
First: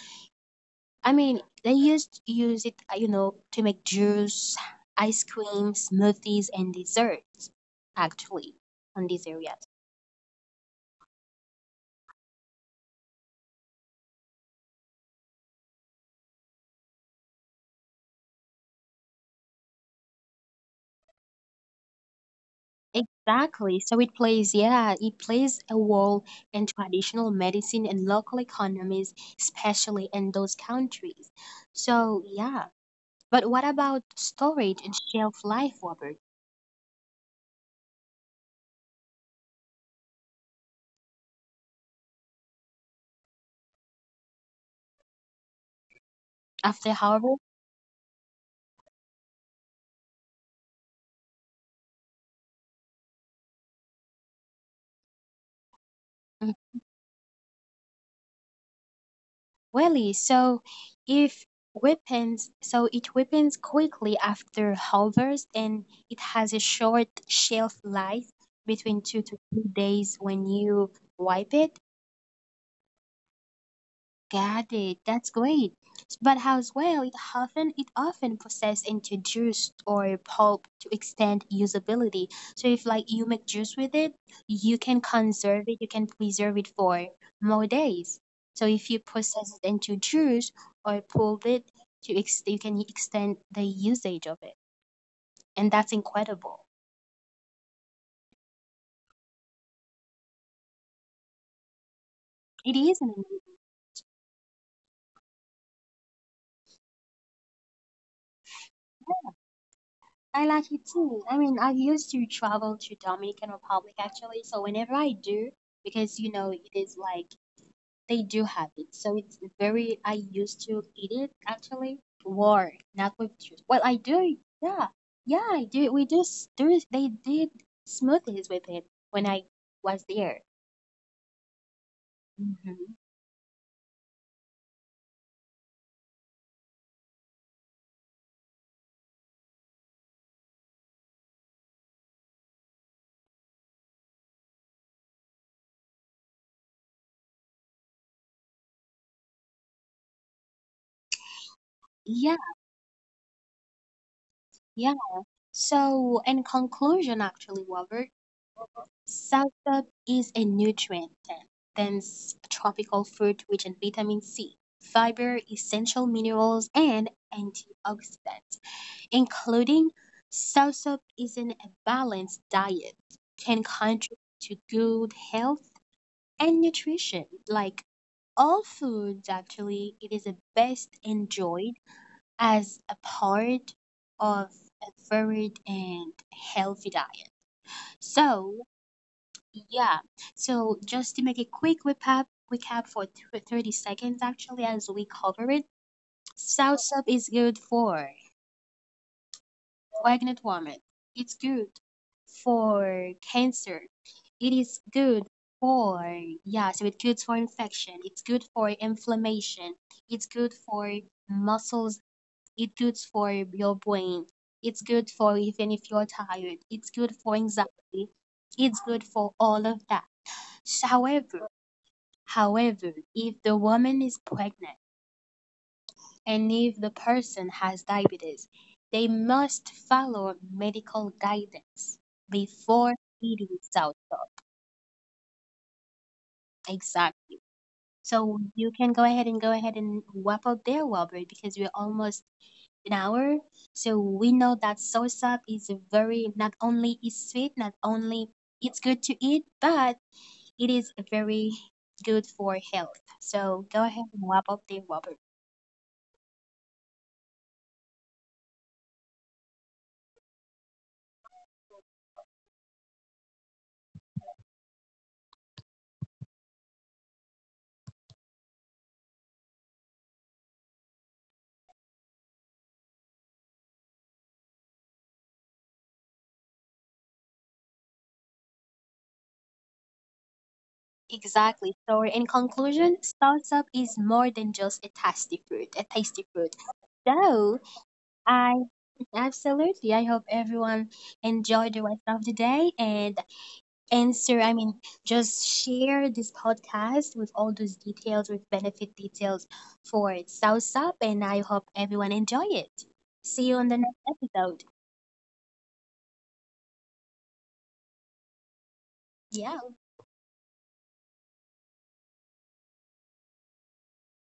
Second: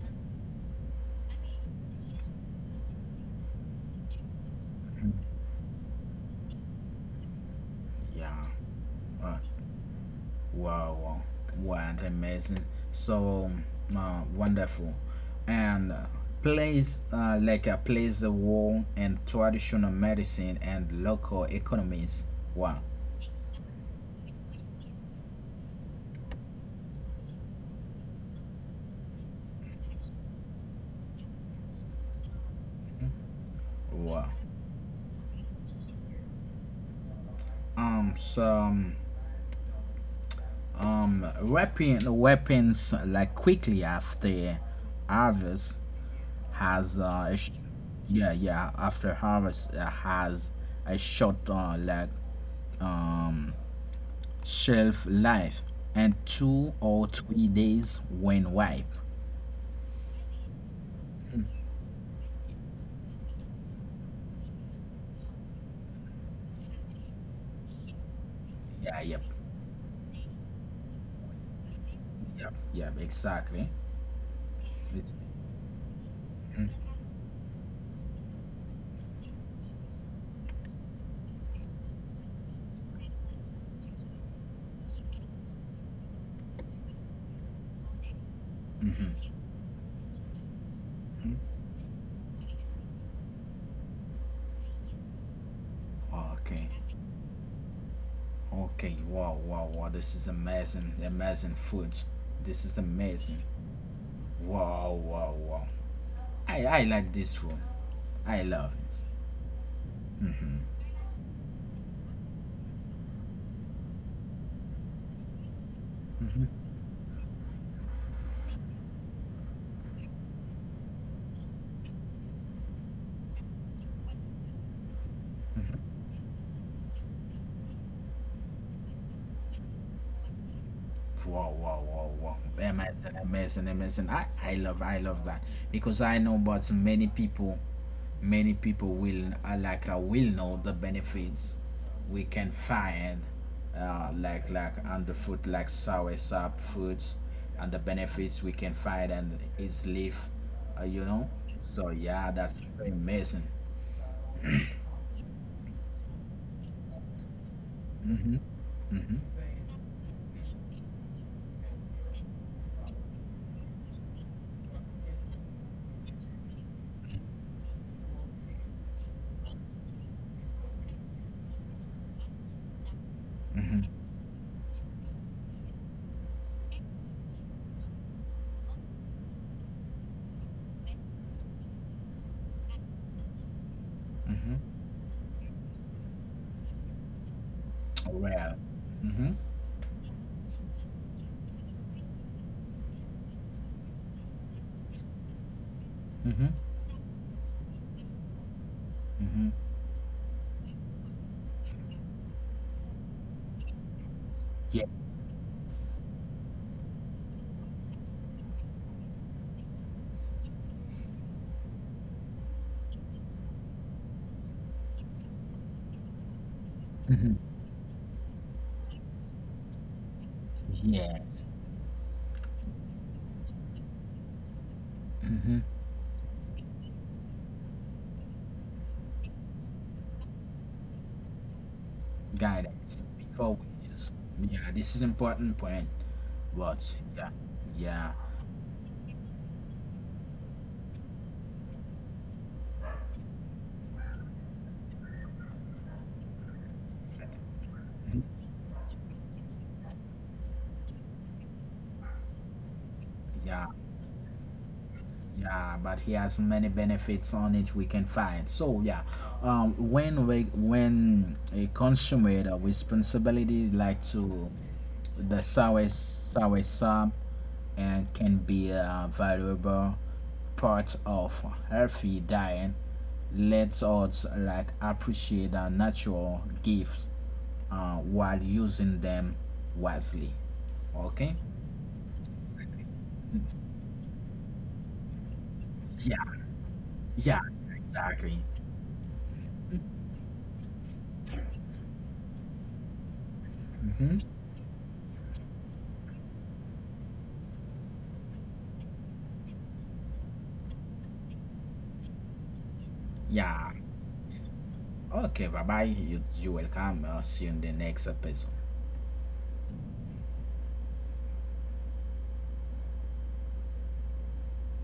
B: I mean, they used to use it, uh, you know, to make juice, ice cream, smoothies, and desserts,
A: Yeah.
B: actually, on this
A: Uh,
B: area.
A: wow, wow. What amazing. So uh, wonderful. And uh, plays uh, like uh, plays a role in traditional medicine and local economies. Wow.
B: Exactly. So it plays, yeah, it plays a role in traditional medicine and local economies, especially in those countries. So, yeah. But what about
A: Wow.
B: storage and shelf life, Robert?
A: Um some um um, weapon weapons like quickly after harvest
B: After
A: has
B: harvest,
A: uh, a sh- yeah, yeah, after harvest uh, has a short uh, like um, shelf life and
B: mhm.
A: two or three days when ripe.
B: Really, so if weapons, so it weapons quickly after harvest and it has a short shelf life between two
A: Yeah,
B: to
A: yep,
B: three days when you wipe it.
A: yep, yep, exactly.
B: Got it.
A: It-
B: That's great. But as well,
A: mhm.
B: it often it often processed into juice or pulp to extend usability. So if like you make juice with it, you can conserve it, you can preserve it for more days. So if you process it into juice or pulp it, to ex- you can extend the usage of it, and that's incredible.
A: Okay, okay, wow, wow, wow, this is amazing, amazing food.
B: It
A: This
B: is
A: is
B: an amazing.
A: amazing. Wow, wow, wow. I, I like this food. I love it.
B: I like it too. I mean, I used to travel to Dominican Republic actually, so whenever I do because you know
A: Mm-hmm.
B: it is like they do have it. So it's very, I used to eat it actually raw, not with juice. Well, I do. Yeah. Yeah, I do. We do, s- there is, they did smoothies with it when I was there.
A: Wow, wow, wow, wow.
B: hmm
A: Amazing, amazing, amazing. I, I love, I love that because I know, but many people, many people will uh, like uh, will know the benefits we can find, uh, like like on the food, like sour sap foods, and the benefits we can find and its leaf, uh, you know. So
B: Yeah,
A: yeah, that's amazing.
B: yeah. So, in conclusion, actually, Robert,
A: Mhm, mhm,
B: soursop is a nutrient then, than s- tropical fruit rich in vitamin C, fiber, essential minerals, and antioxidants. Including soursop isn't a balanced diet can
A: mhm,
B: contribute to good health and nutrition. Like all foods, actually, it is best enjoyed as a part of
A: mhm.
B: a varied and healthy diet. So,
A: Well, mhm,
B: yeah, so just to make a quick recap, recap for th- thirty seconds actually as we cover it,
A: mhm,
B: soursop is good for
A: mhm.
B: pregnant woman. It's good for cancer. It is
A: Yeah.
B: good for yeah, so it's good for infection. It's good for inflammation. It's good for muscles. It's good for your brain. It's good for even if you're tired. It's good for
A: Mhm.
B: anxiety. It's good for all of that. So, however,
A: Yes.
B: however, if the woman is pregnant
A: Mhm.
B: and if the person has diabetes, they must follow medical guidance before
A: Guidance
B: eating
A: before we use.
B: soursop.
A: Yeah, this is important point, but
B: Exactly.
A: yeah, yeah,
B: So you can go ahead and go ahead and wrap up there, Robert, because we're almost an hour. So we know that soursop is a very not only is sweet, not only it's good to eat, but it is very good for health. So
A: yeah,
B: go ahead and wrap up there, Robert.
A: yeah, but he has many benefits on it we can find, so yeah, um when we when a consummate a responsibility like to the sour sour sub and can be a valuable part of healthy diet, lets us like appreciate our natural gifts uh, while using them wisely. Okay?
B: Exactly. So in conclusion, salsa is more than just a tasty fruit, a
A: Yeah,
B: tasty fruit.
A: yeah,
B: So
A: exactly.
B: I absolutely I hope everyone enjoyed the rest of the day and
A: Hmm.
B: answer I mean just share this podcast with all those details with benefit details for salsa and I hope everyone enjoy it. See you on the
A: Yeah.
B: next episode.
A: Okay, bye bye. You, you're welcome. I'll see you in the next episode.
B: Yeah.